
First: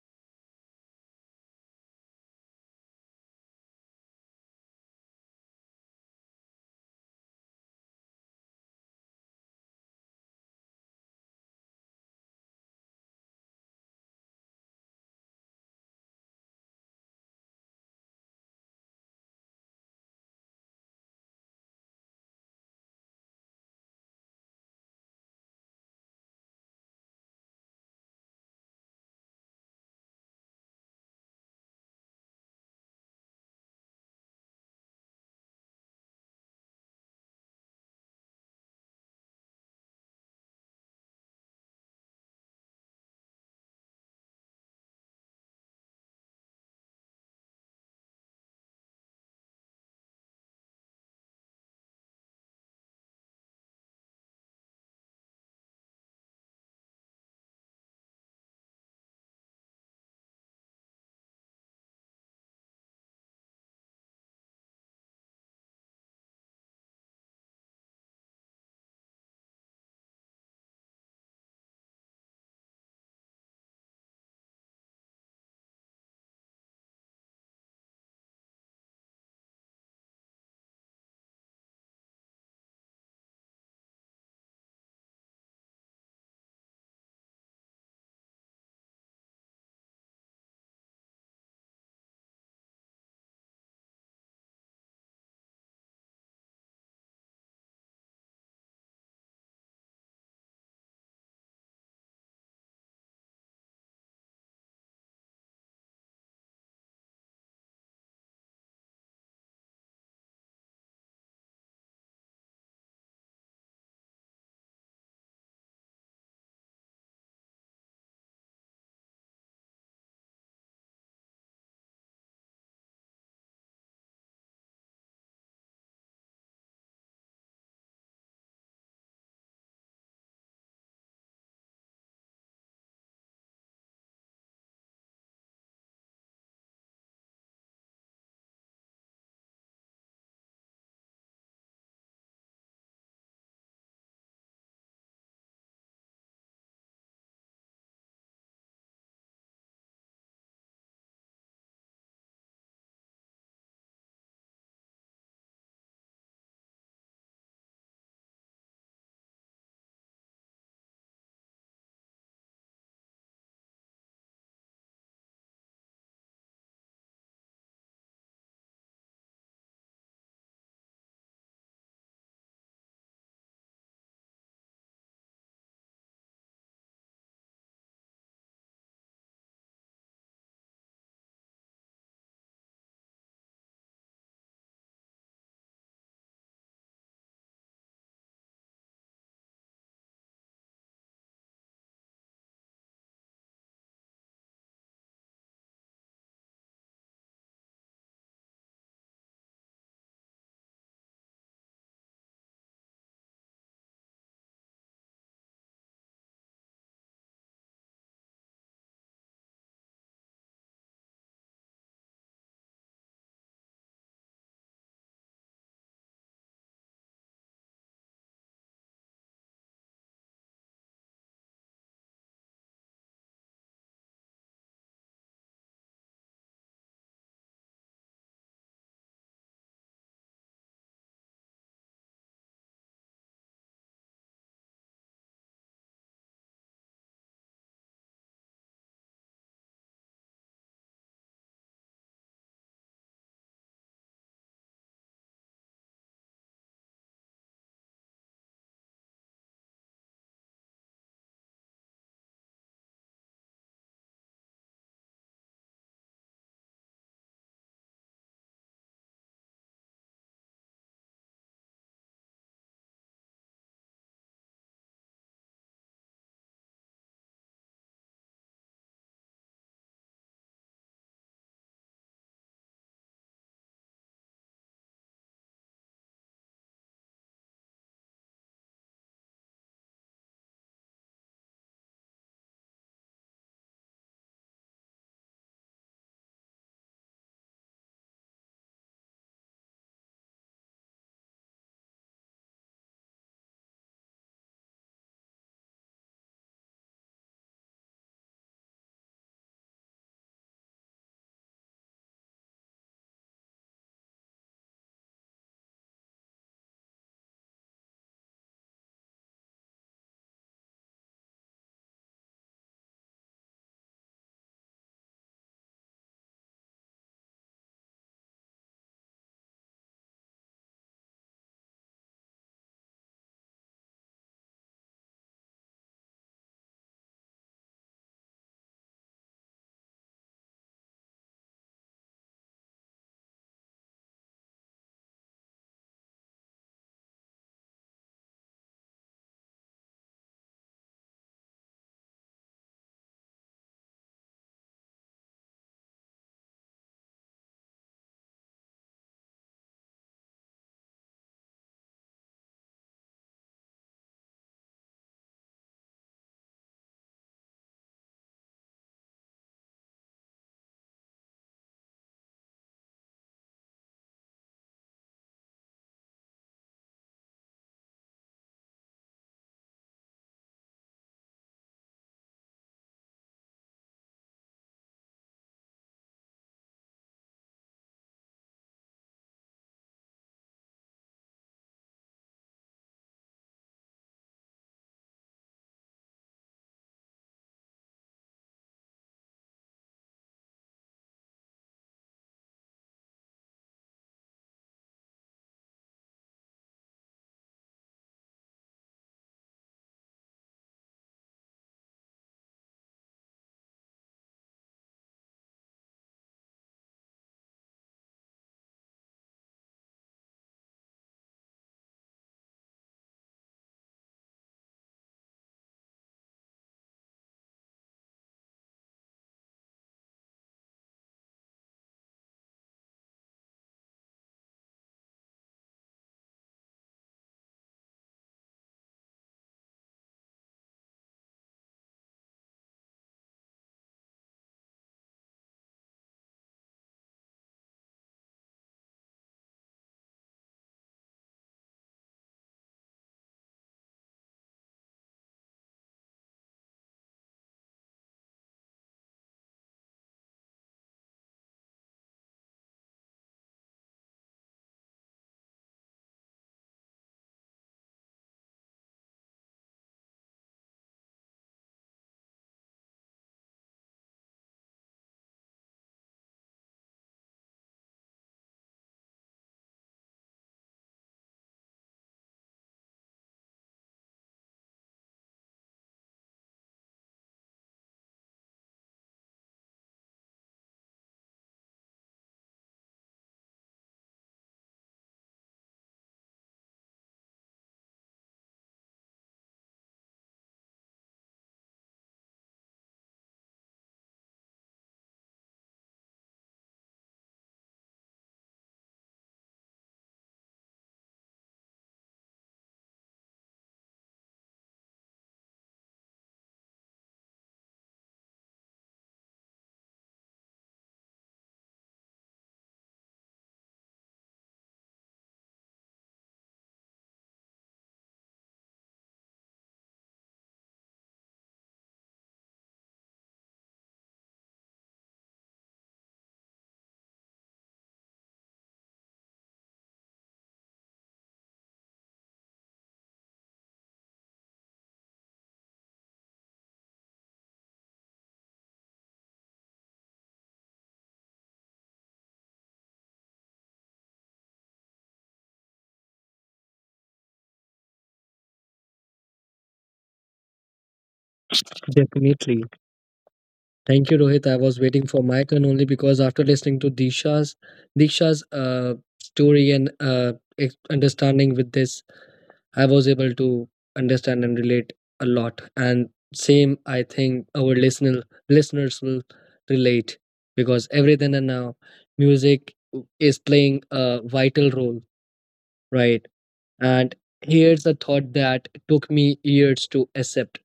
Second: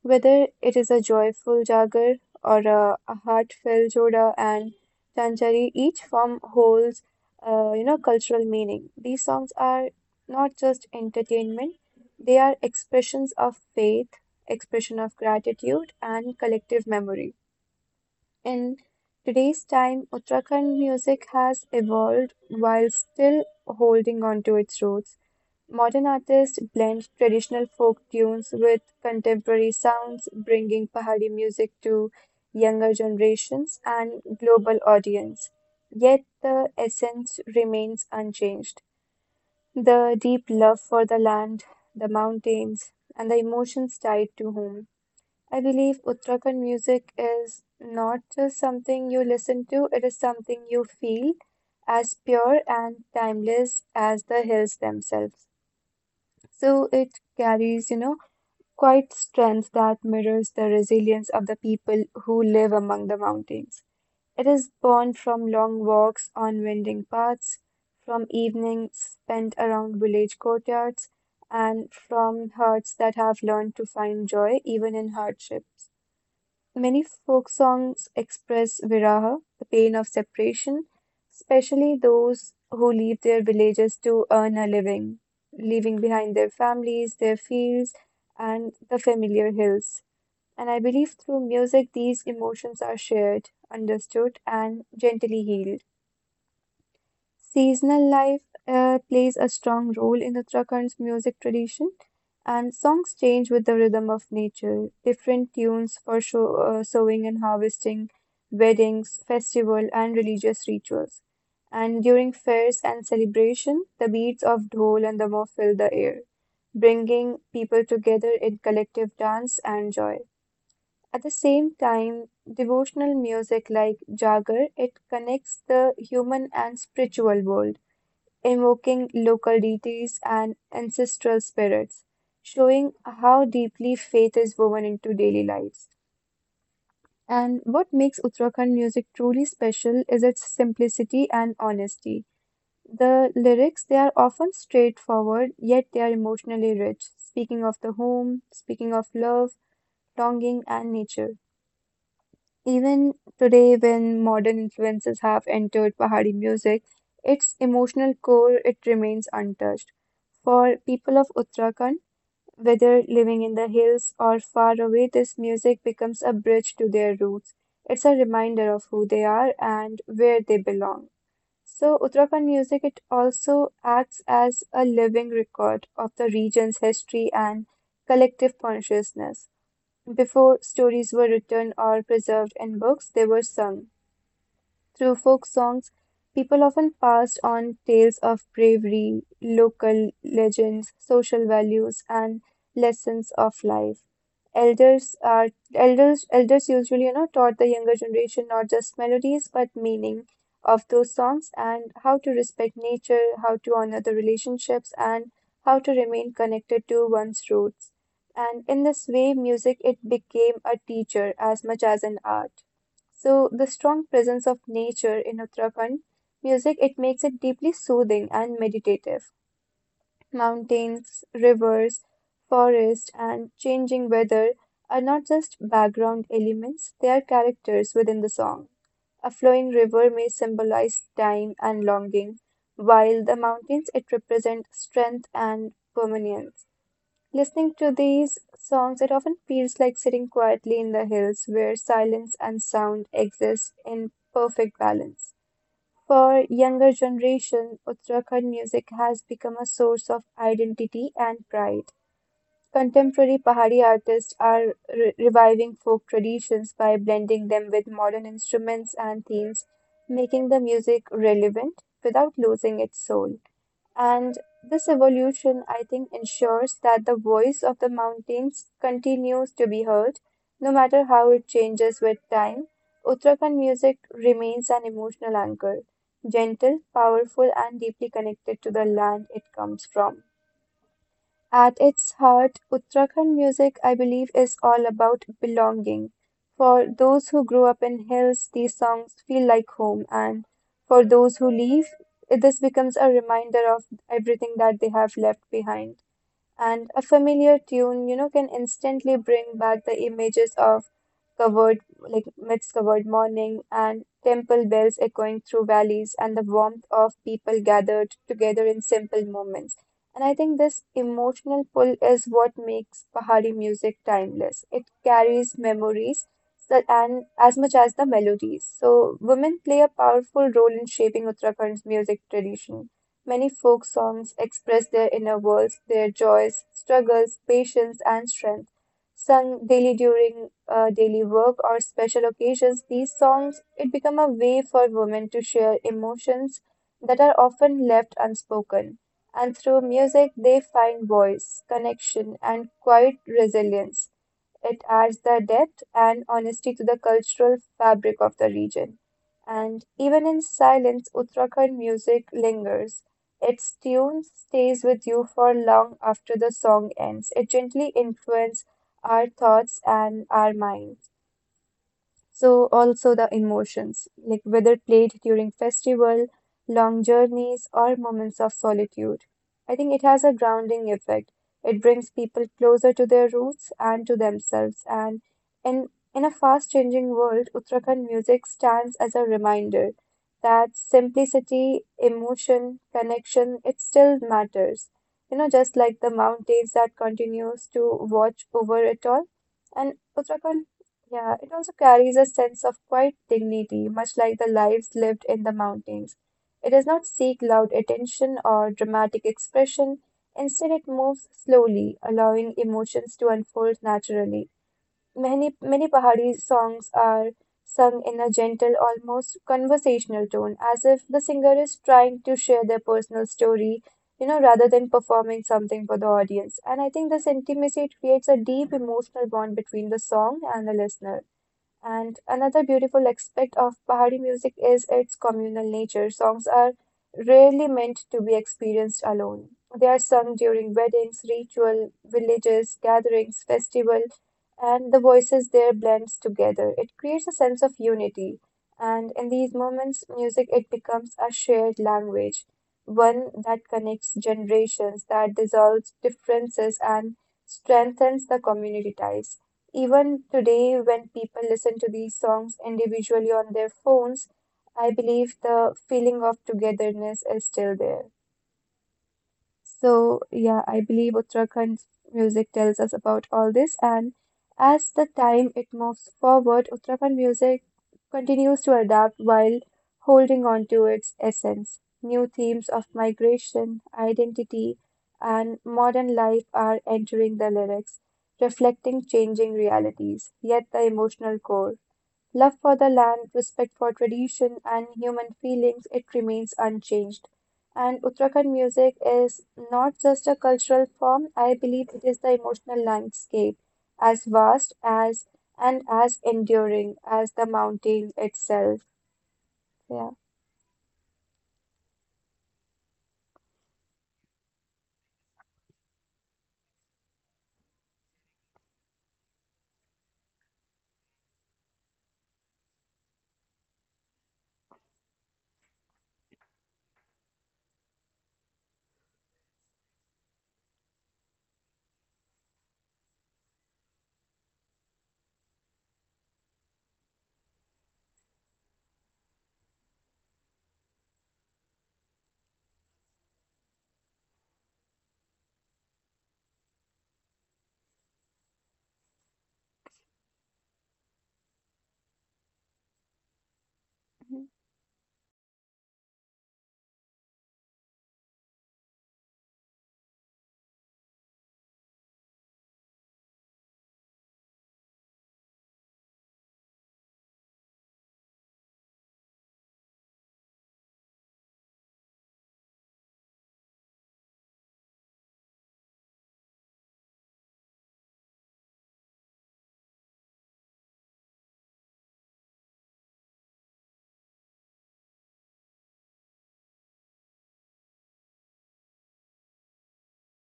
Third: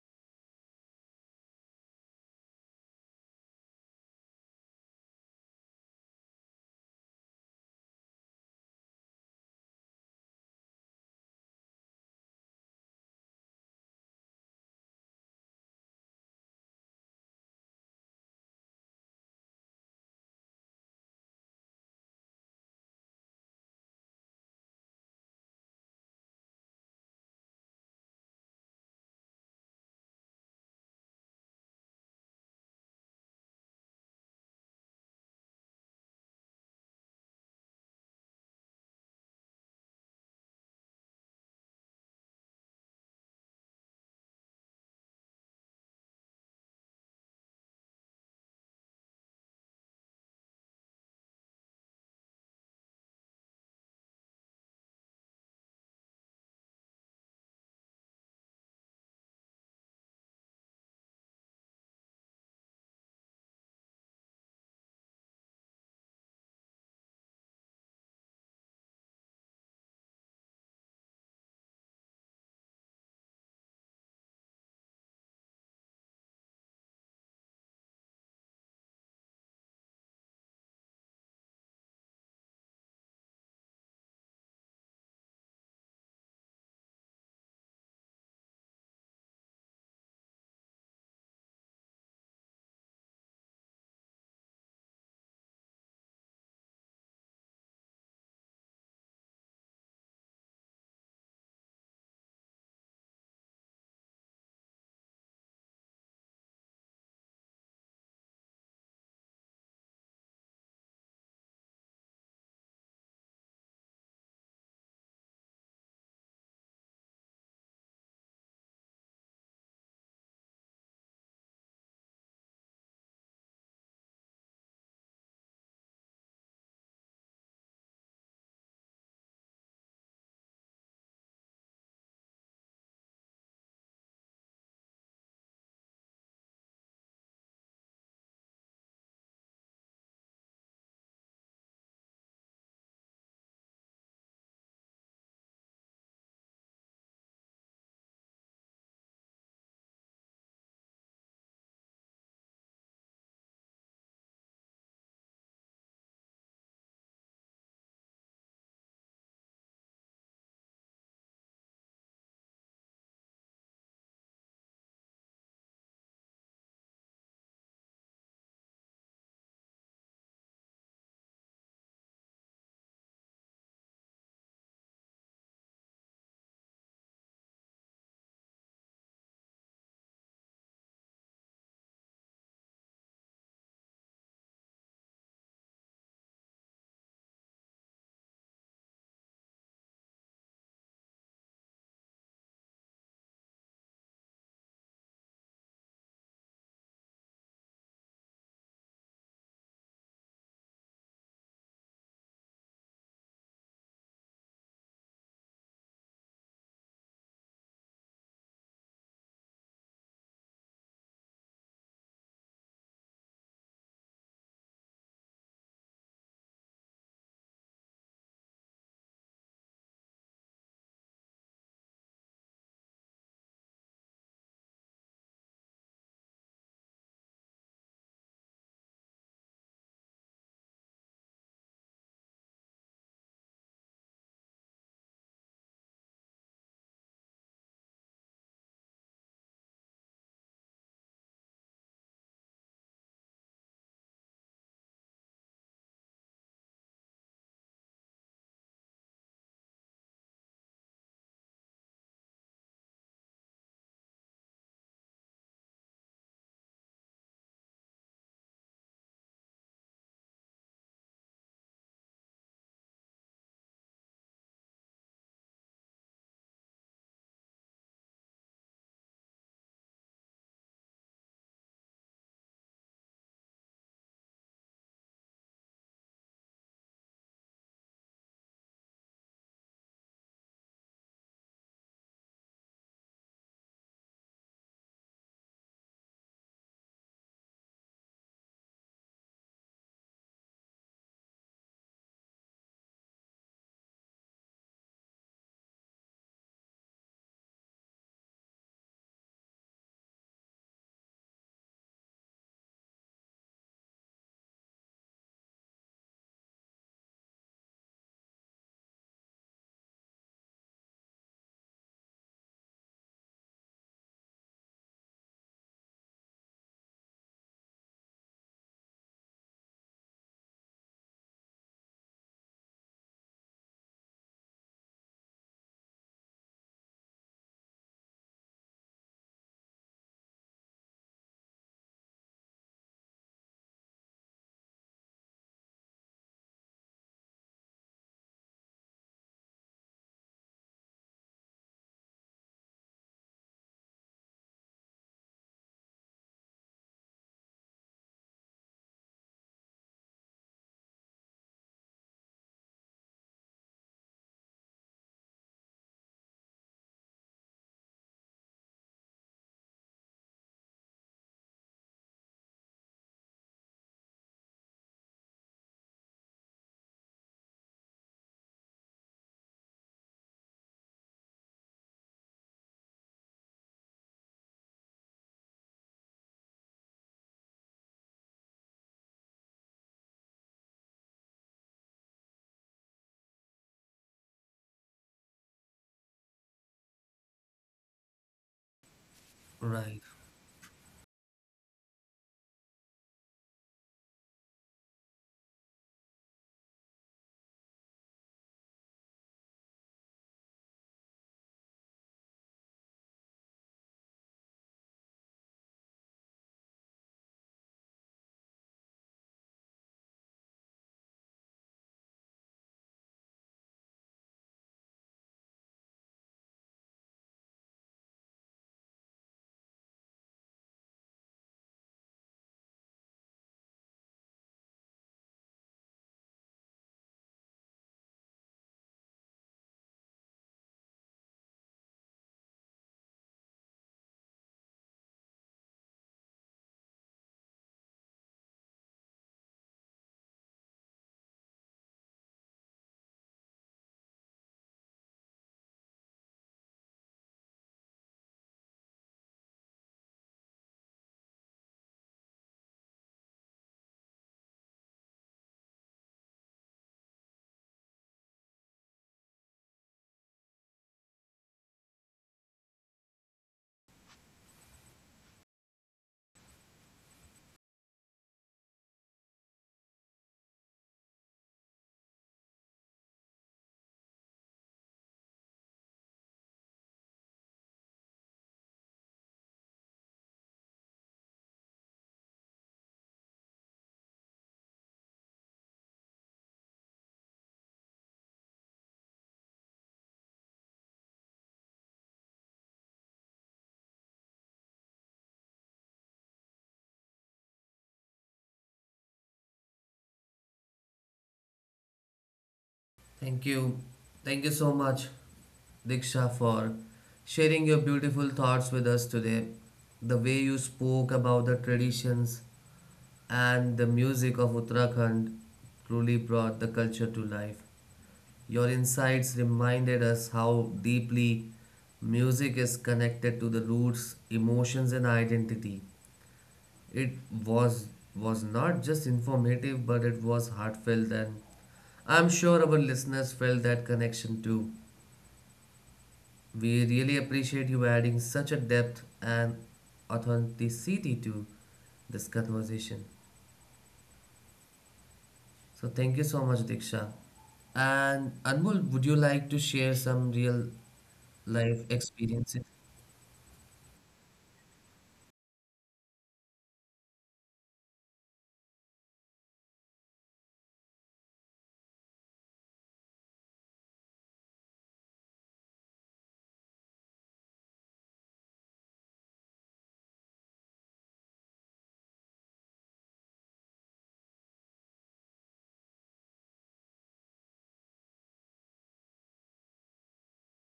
Whether it is a joyful Jagar or a heartfelt Joda and Tanchari, each form holds, cultural meaning. These songs are not just entertainment; they are expressions of faith, expression of gratitude, and collective memory. In today's time, Uttarakhand music has evolved while still holding on to its roots. Modern artists blend traditional folk tunes with contemporary sounds, bringing Pahari music to younger generations and global audience. Yet the essence remains unchanged. The deep love for the land, the mountains, and the emotions tied to home. I believe Uttarakhand music is not just something you listen to, it is something you feel, as pure and timeless as the hills themselves. So it carries, quite strength that mirrors the resilience of the people who live among the mountains. It is born from long walks on winding paths, from evenings spent around village courtyards, and from hearts that have learned to find joy even in hardships. Many folk songs express viraha, the pain of separation, especially those who leave their villages to earn a living, leaving behind their families, their fields, and the familiar hills. And I believe through music, these emotions are shared, understood, and gently healed. Seasonal life plays a strong role in Uttarakhand's music tradition, and songs change with the rhythm of nature. Different tunes for sowing and harvesting, weddings, festival, and religious rituals. And during fairs and celebration, the beats of dhol and damol fill the air, bringing people together in collective dance and joy. At the same time, devotional music like Jagar, it connects the human and spiritual world, invoking local deities and ancestral spirits, showing how deeply faith is woven into daily lives. And what makes Uttarakhand music truly special is its simplicity and honesty. The lyrics, they are often straightforward, yet they are emotionally rich, speaking of the home, speaking of love, longing, and nature. Even today, when modern influences have entered Pahari music, its emotional core it remains untouched. For people of Uttarakhand, whether living in the hills or far away, this music becomes a bridge to their roots. It's a reminder of who they are and where they belong. So Uttarakhand music it also acts as a living record of the region's history and collective consciousness. Before stories were written or preserved in books, they were sung. Through folk songs, people often passed on tales of bravery, local legends, social values, and lessons of life. Elders are elders elders usually, taught the younger generation not just melodies but meaning of those songs and how to respect nature, how to honor the relationships, and how to remain connected to one's roots. And in this way, music it became a teacher as much as an art. So the strong presence of nature in Uttarakhand music it makes it deeply soothing and meditative. Mountains, rivers, forest and changing weather are not just background elements, they are characters within the song. A flowing river may symbolize time and longing, while the mountains it represent strength and permanence. Listening to these songs, it often feels like sitting quietly in the hills where silence and sound exist in perfect balance. For younger generation, Uttarakhand music has become a source of identity and pride. Contemporary Pahari artists are reviving folk traditions by blending them with modern instruments and themes, making the music relevant without losing its soul. And this evolution, I think, ensures that the voice of the mountains continues to be heard, no matter how it changes with time. Uttarakhand music remains an emotional anchor, gentle, powerful, and deeply connected to the land it comes from. At its heart, Uttarakhand music, I believe, is all about belonging. For those who grew up in hills, these songs feel like home, and for those who leave, this becomes a reminder of everything that they have left behind, and a familiar tune, can instantly bring back the images of covered, like mist covered morning and temple bells echoing through valleys and the warmth of people gathered together in simple moments. And I think this emotional pull is what makes Pahari music timeless. It carries memories and as much as the melodies. So women play a powerful role in shaping Uttarakhand's music tradition. Many folk songs express their inner worlds, their joys, struggles, patience, and strength. Sung daily during daily work or special occasions, these songs it become a way for women to share emotions that are often left unspoken. And through music, they find voice, connection, and quiet resilience. It adds the depth and honesty to the cultural fabric of the region. And even in silence, Uttarakhand music lingers. Its tune stays with you for long after the song ends. It gently influences our thoughts and our minds. So also the emotions, like whether played during festival, long journeys, or moments of solitude. I think it has a grounding effect. It brings people closer to their roots and to themselves. And in in a fast changing world, Uttarakhand music stands as a reminder that simplicity, emotion, connection, it still matters. You know, just like the mountains that continues to watch over it all. And
Right.
Uttarakhand, yeah, it also carries a sense of quiet dignity, much like the lives lived in the mountains. It does not seek loud attention or dramatic expression. Instead, it moves slowly, allowing emotions to unfold naturally. Many, many Pahari songs are sung in a gentle, almost conversational tone, as if the singer is trying to share their personal story, rather than performing something for the audience. And I think this intimacy, it creates a deep emotional bond between the song and the listener. And another beautiful aspect of Pahari music is its communal nature. Songs are rarely meant to be experienced alone. They are sung during weddings, ritual, villages, gatherings, festival, and the voices there blends together. It creates a sense of unity. And in these moments, music it becomes a shared language, one that connects generations, that dissolves differences and strengthens the community ties. Even today, when people listen to these songs individually on their phones, I believe the feeling of togetherness is still there. So, yeah, I believe Uttarakhand music tells us about all this. And as the time it moves forward, Uttarakhand music continues to adapt while holding on to its essence. New themes of migration, identity, and modern life are entering the lyrics, reflecting changing realities, yet the emotional core. Love for the land, respect for tradition, and human feelings, it remains unchanged. And Uttarakhand music is not just a cultural form, I believe it is the emotional landscape, as vast as and as enduring as the mountain itself. Yeah.
Thank you. Thank you so much, Diksha, for sharing your beautiful thoughts with us today. The way you spoke about the traditions and the music of Uttarakhand truly brought the culture to life. Your insights reminded us how deeply music is connected to the roots, emotions, and identity. It was was not just informative, but it was heartfelt, and I'm sure our listeners felt that connection too. We really appreciate you adding such a depth and authenticity to this conversation.
Mhm.
So thank you so much, Diksha. And Anmol, would you like to share some real life
Definitely.
experiences?
Thank you, Rohit. I was waiting for my turn only because after listening to Disha's Diksha's story and understanding with this I was able to understand and relate a lot. And same, I think our listeners will relate because every then and now, music is playing a vital role, right? And here's a thought that took me years to accept.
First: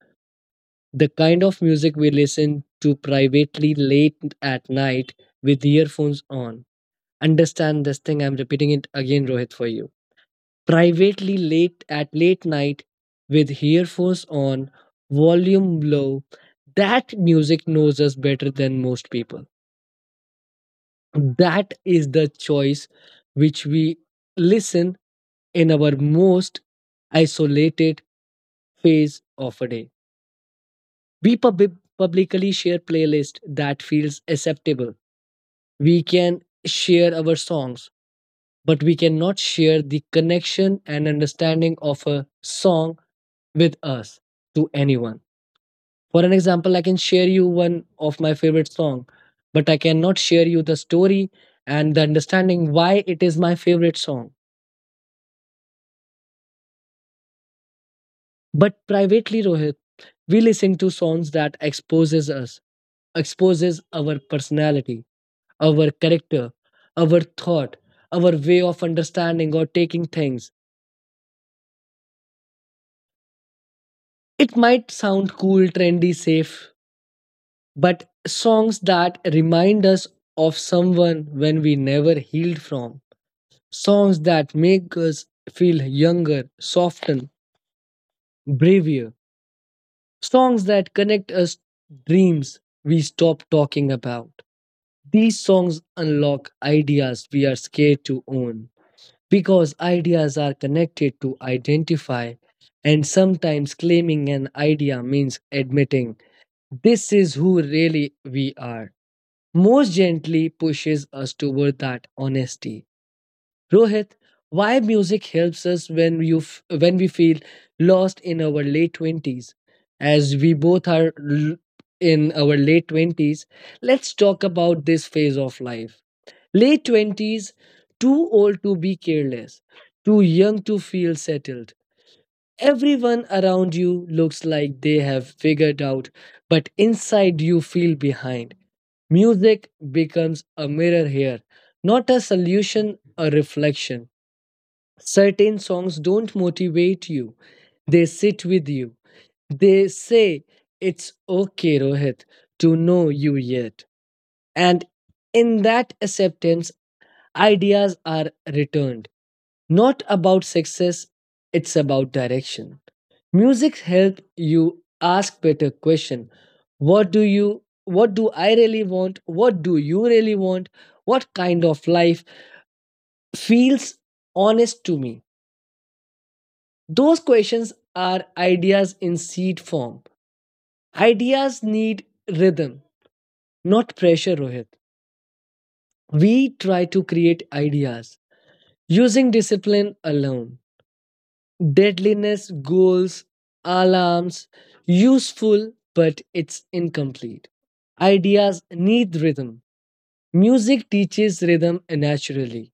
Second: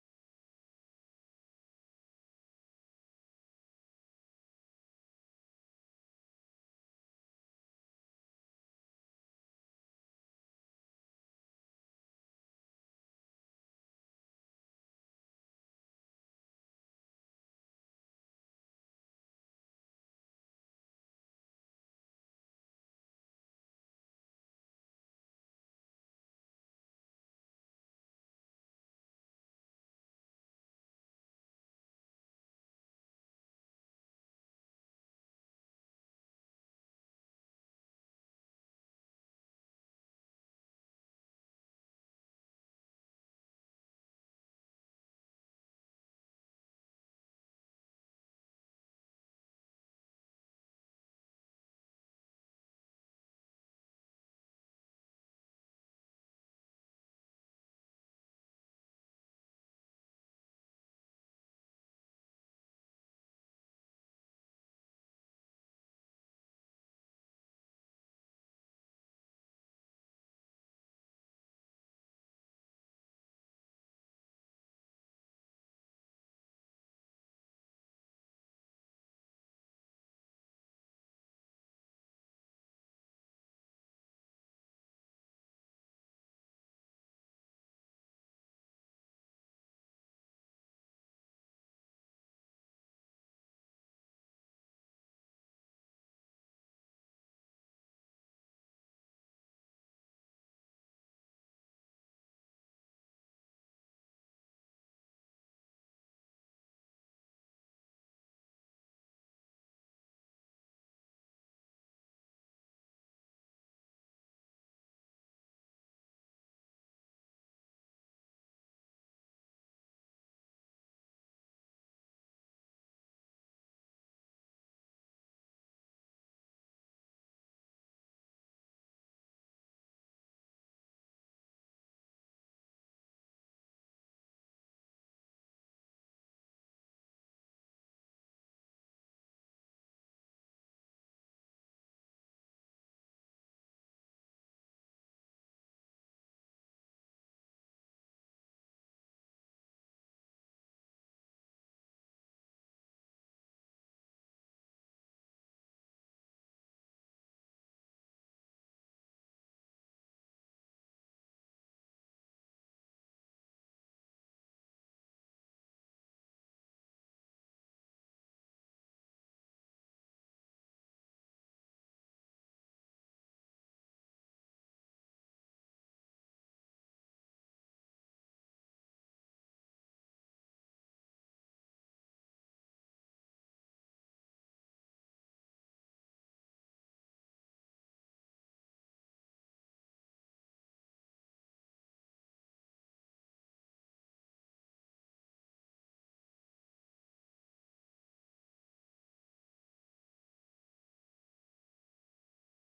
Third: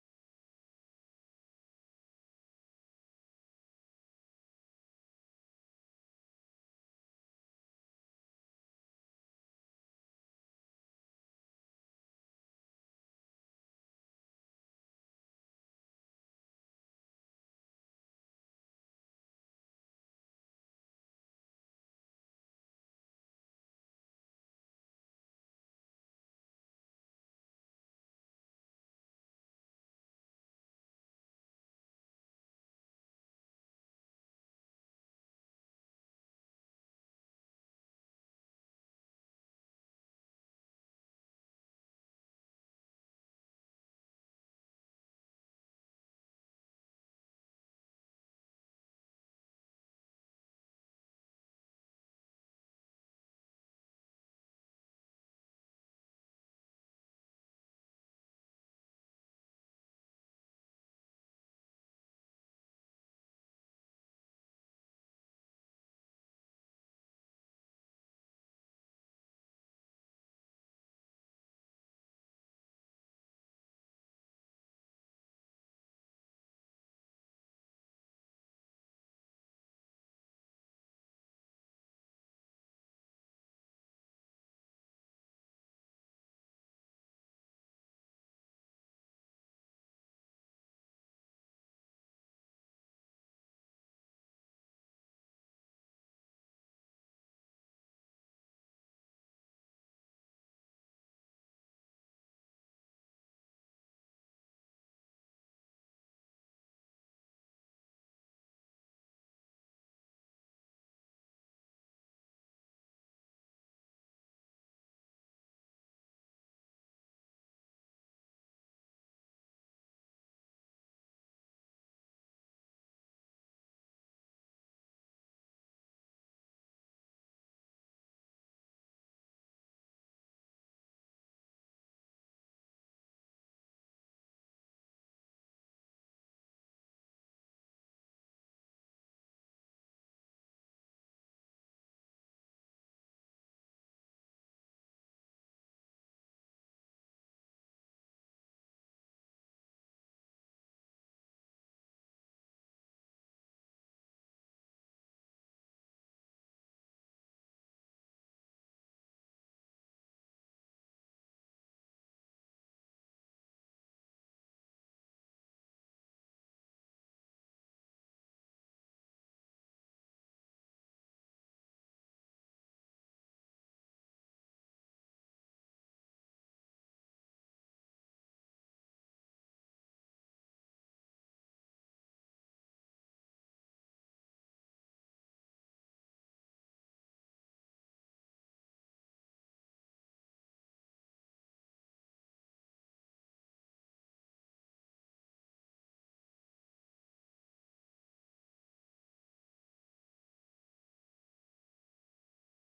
The kind of music we listen to privately late at night with earphones on. Understand this thing, I'm repeating it again, Rohit, for you privately late at late night with earphones on, volume low. That music knows us better than most people. That is the choice which we listen in our most isolated phase of a day. Publicly share playlist that feels acceptable. We can share our songs, but we cannot share the connection and understanding of a song with us to anyone. For an example, I can share you one of my favorite song, but I cannot share you the story and the understanding why it is my favorite song. But privately, Rohit, we listen to songs that exposes us, exposes our personality, our character, our thought, our way of understanding or taking things. It might sound cool, trendy, safe, but songs that remind us of someone when we never healed from, songs that make us feel younger, soften, braver, songs that connect us dreams we stop talking about, these songs unlock ideas we are scared to own, because ideas are connected to identify, and sometimes claiming an idea means admitting this is who really we are most gently pushes us toward that honesty. Rohit, why music helps us when we feel lost in our late 20s, as we both are in our late 20s. Let's talk about this phase of life. Late 20s, too old to be careless, too young to feel settled. Everyone around you looks like they have figured out, but inside you feel behind. Music becomes a mirror here, not a solution, a reflection. Certain songs don't motivate you, they sit with you. They say it's okay, Rohit, to know you yet. And in that acceptance, ideas are returned. Not about success, it's about direction. Music help you ask better question. What do I really want? What do you really want? What kind of life feels honest to me? Those questions are ideas in seed form. Ideas need rhythm, not pressure, Rohit. We try to create ideas using discipline alone. Deadliness goals, alarms, useful, but it's incomplete. Ideas need rhythm. Music teaches rhythm naturally.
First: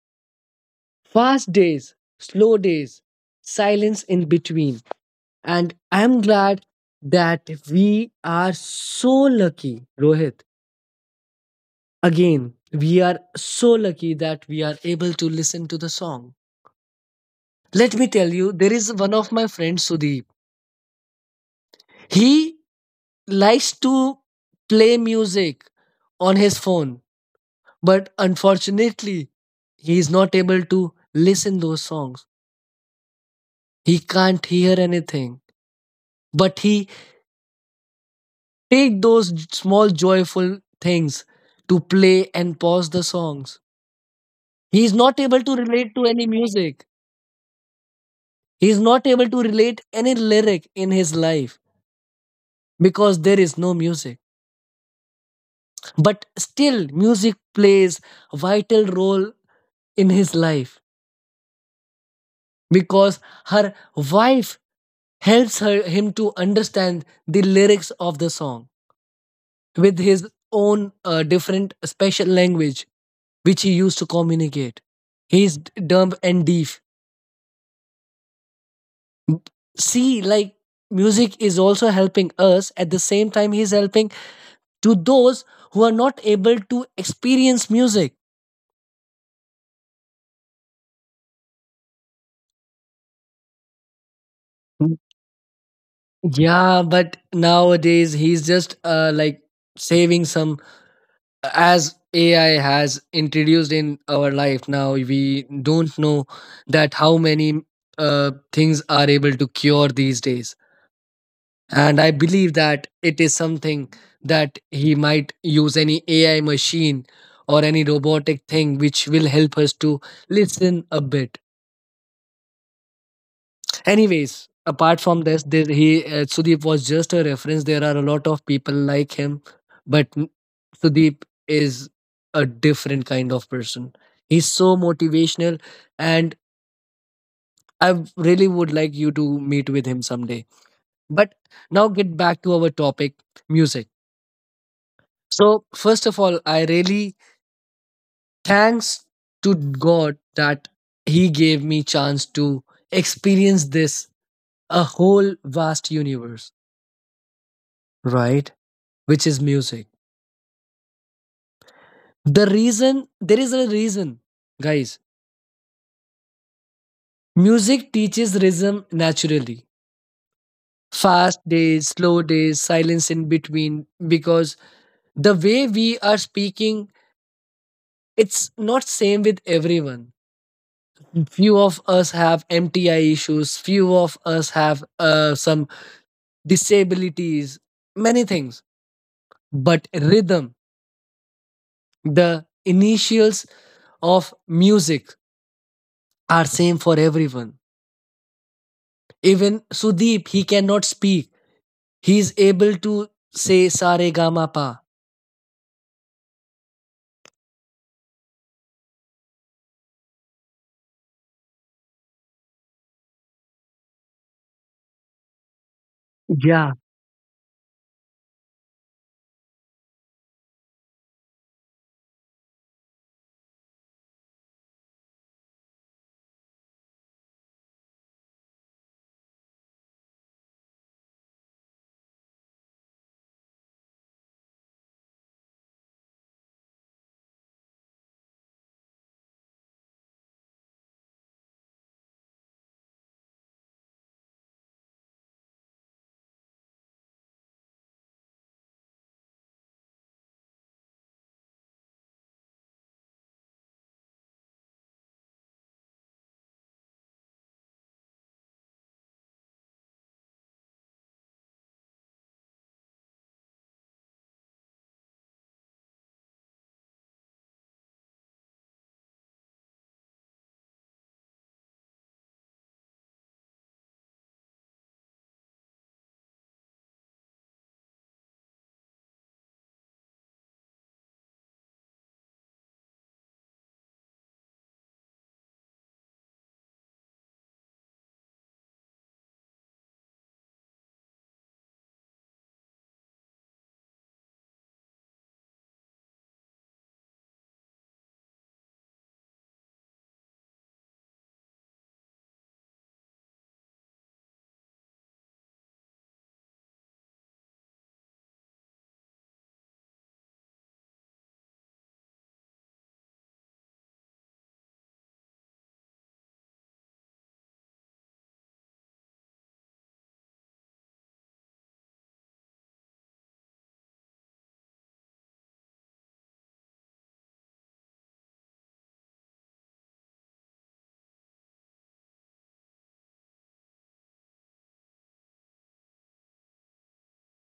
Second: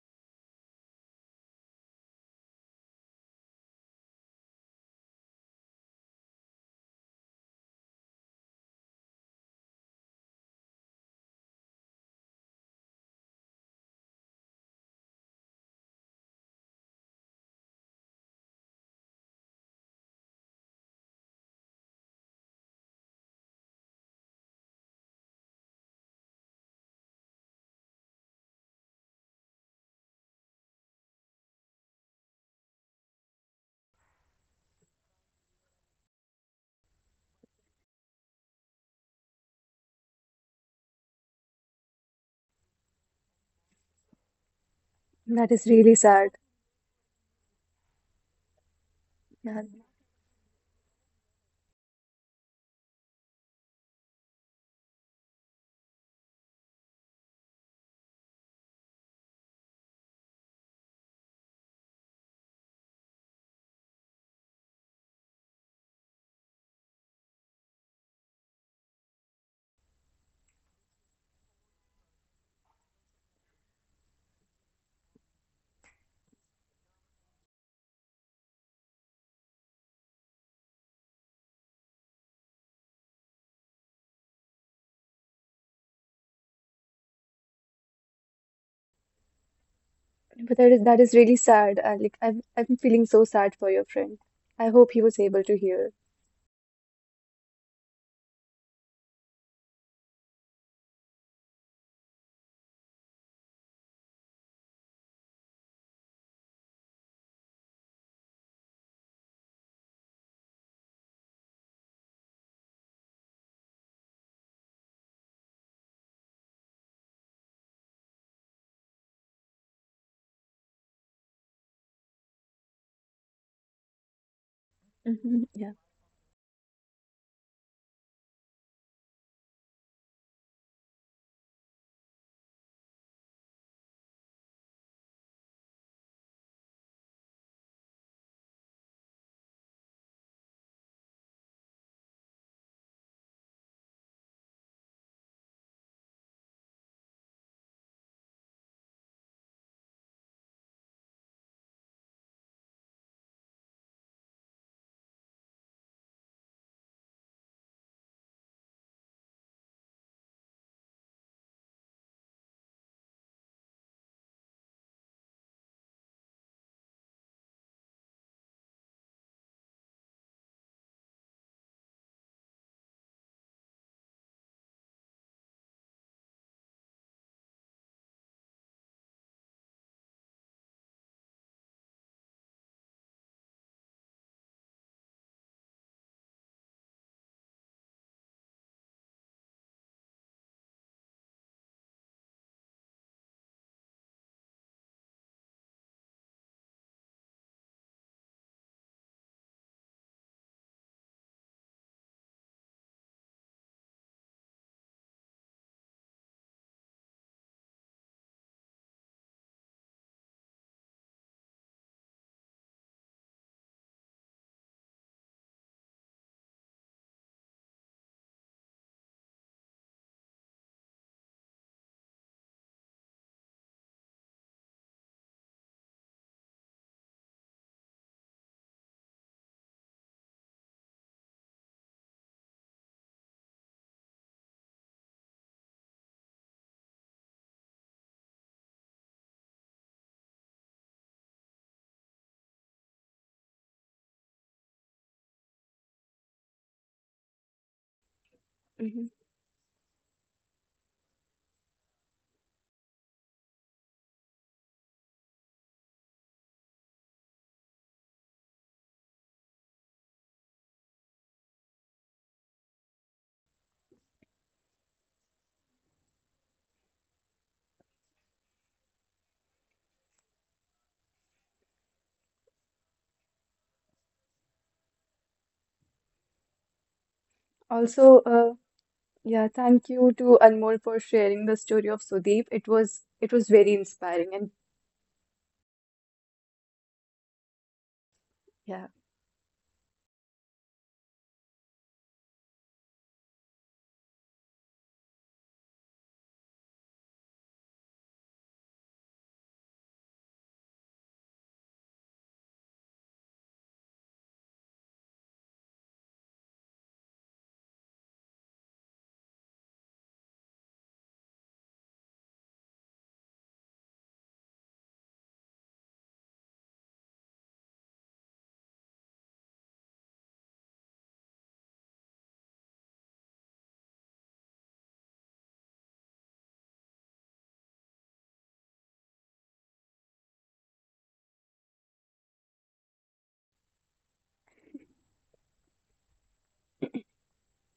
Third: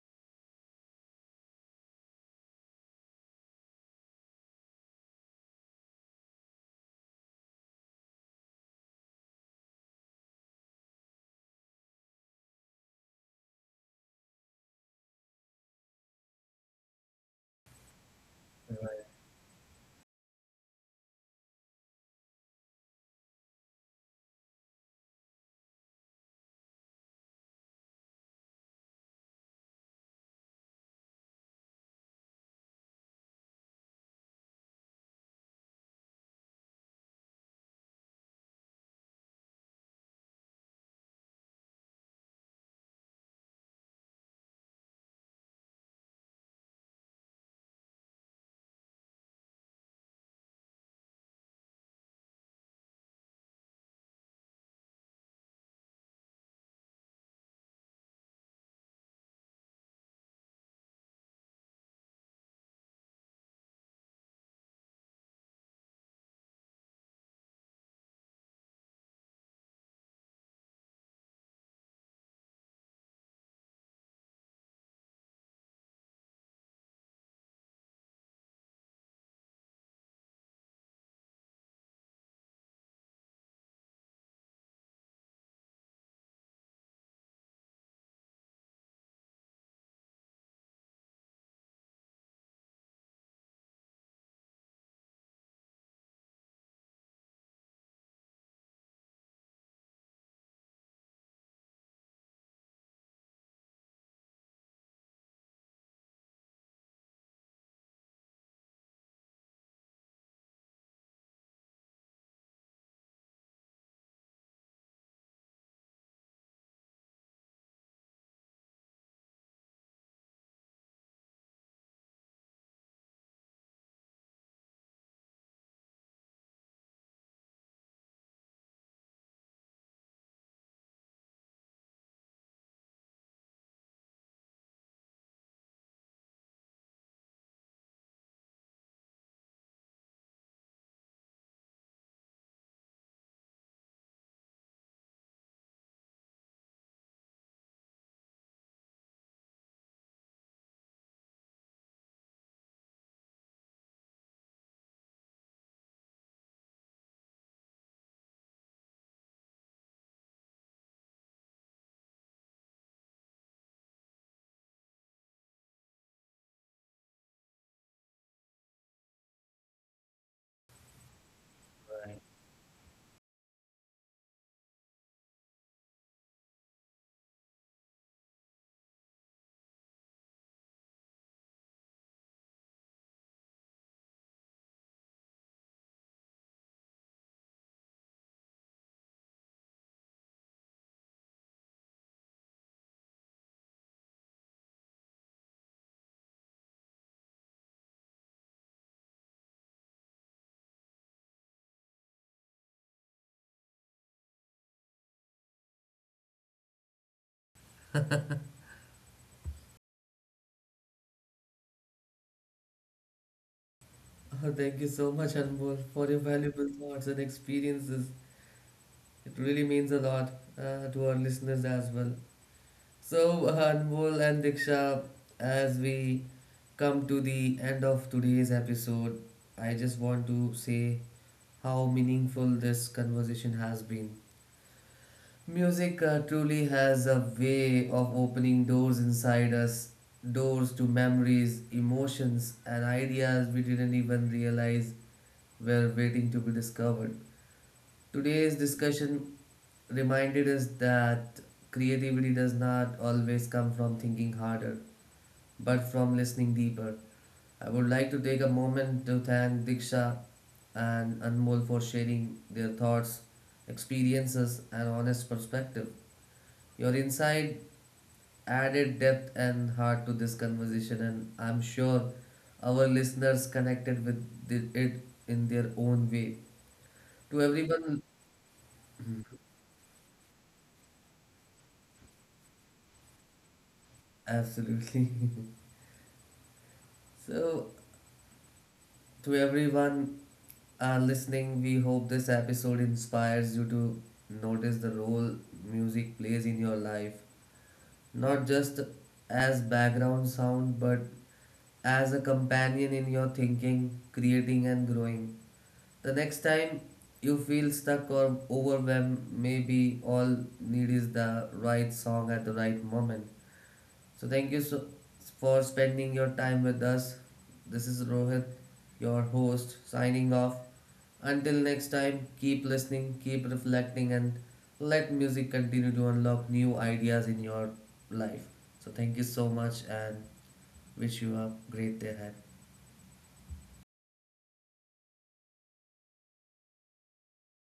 Fast days, slow days, silence in between. And I'm glad that we are so lucky, Rohit. Again, we are so lucky that we are able to listen to the song. Let me tell you, there is one of my friends, Sudeep. He likes to play music on his phone, but unfortunately he is not able to listen those songs. He can't hear anything, but he take those small joyful things to play and pause the songs. He is not able
That
to
is
relate
really
to any
sad.
music, he is not able to
Yeah,
relate any lyric in his life because there is no music. But still music plays a vital role in his life, because her wife helps her him to understand the lyrics of the song with his own different special language which he used to communicate. Dumb and deaf. See, like, music is also helping us. At the same time he's helping to those who are not able to experience music.
but that is really sad. Like I'm feeling so sad for your friend. I hope
Mm,
he was able to hear.
yeah, but nowadays he's just like saving some. As AI has introduced in our life now, we don't know that how many things are able to cure these days. And I believe that it is something that he might use any AI machine or any robotic thing which will help us to listen a bit. Anyways, apart from
Hmm,
this, there,
yeah.
he Sudeep was just a reference. There are a lot of people like him, but Sudeep is a different kind of person. He's so motivational, and I really would like you to meet with him someday. But now get back to our topic, music. So first of all, I really thanks to God that He gave me chance to experience this a whole vast universe. Right. Which is music. The reason, there is a reason, guys. Music teaches rhythm naturally. Fast days, slow days, silence in between, because the way we are speaking, it's not same with everyone. Few of us have MTI issues, few of us have some disabilities, many things. But rhythm, the initials of music are same for everyone. Even Sudeep, he cannot speak. He's able to say "sa re ga ma pa."
Oh, thank you so much, Anmol, for your valuable
Yeah.
thoughts and experiences. It really means a lot to our listeners as well. So, Anmol and Diksha, as we come to the end of today's episode, I just want to say how meaningful this conversation has been. Music truly has a way of opening doors inside us, doors to memories, emotions, and ideas we didn't even realize were waiting to be discovered. Today's
Hmm.
discussion reminded us that creativity does not always come from thinking harder, but from listening deeper. I would like to take a moment to thank Diksha and Anmol for sharing their thoughts, experiences, and honest perspective. Your insight added depth and heart to this conversation, and I'm sure our listeners connected with it in their own way. To
Also,
everyone,
uh, yeah, thank you to Anmol for sharing the story of Sudeep. It was very inspiring and
absolutely. So,
yeah.
to everyone listening, we hope this episode inspires you to notice the role music plays in your life, not just as background sound, but as a companion in your thinking, creating, and growing. The next time you feel stuck or overwhelmed, maybe all need is the right song at the right moment. So thank you so for spending your time with us. This is Rohit, your host, signing off. Until next time, keep listening, keep reflecting, and let music continue to unlock new ideas in your life. So thank you so much and wish you a great day ahead.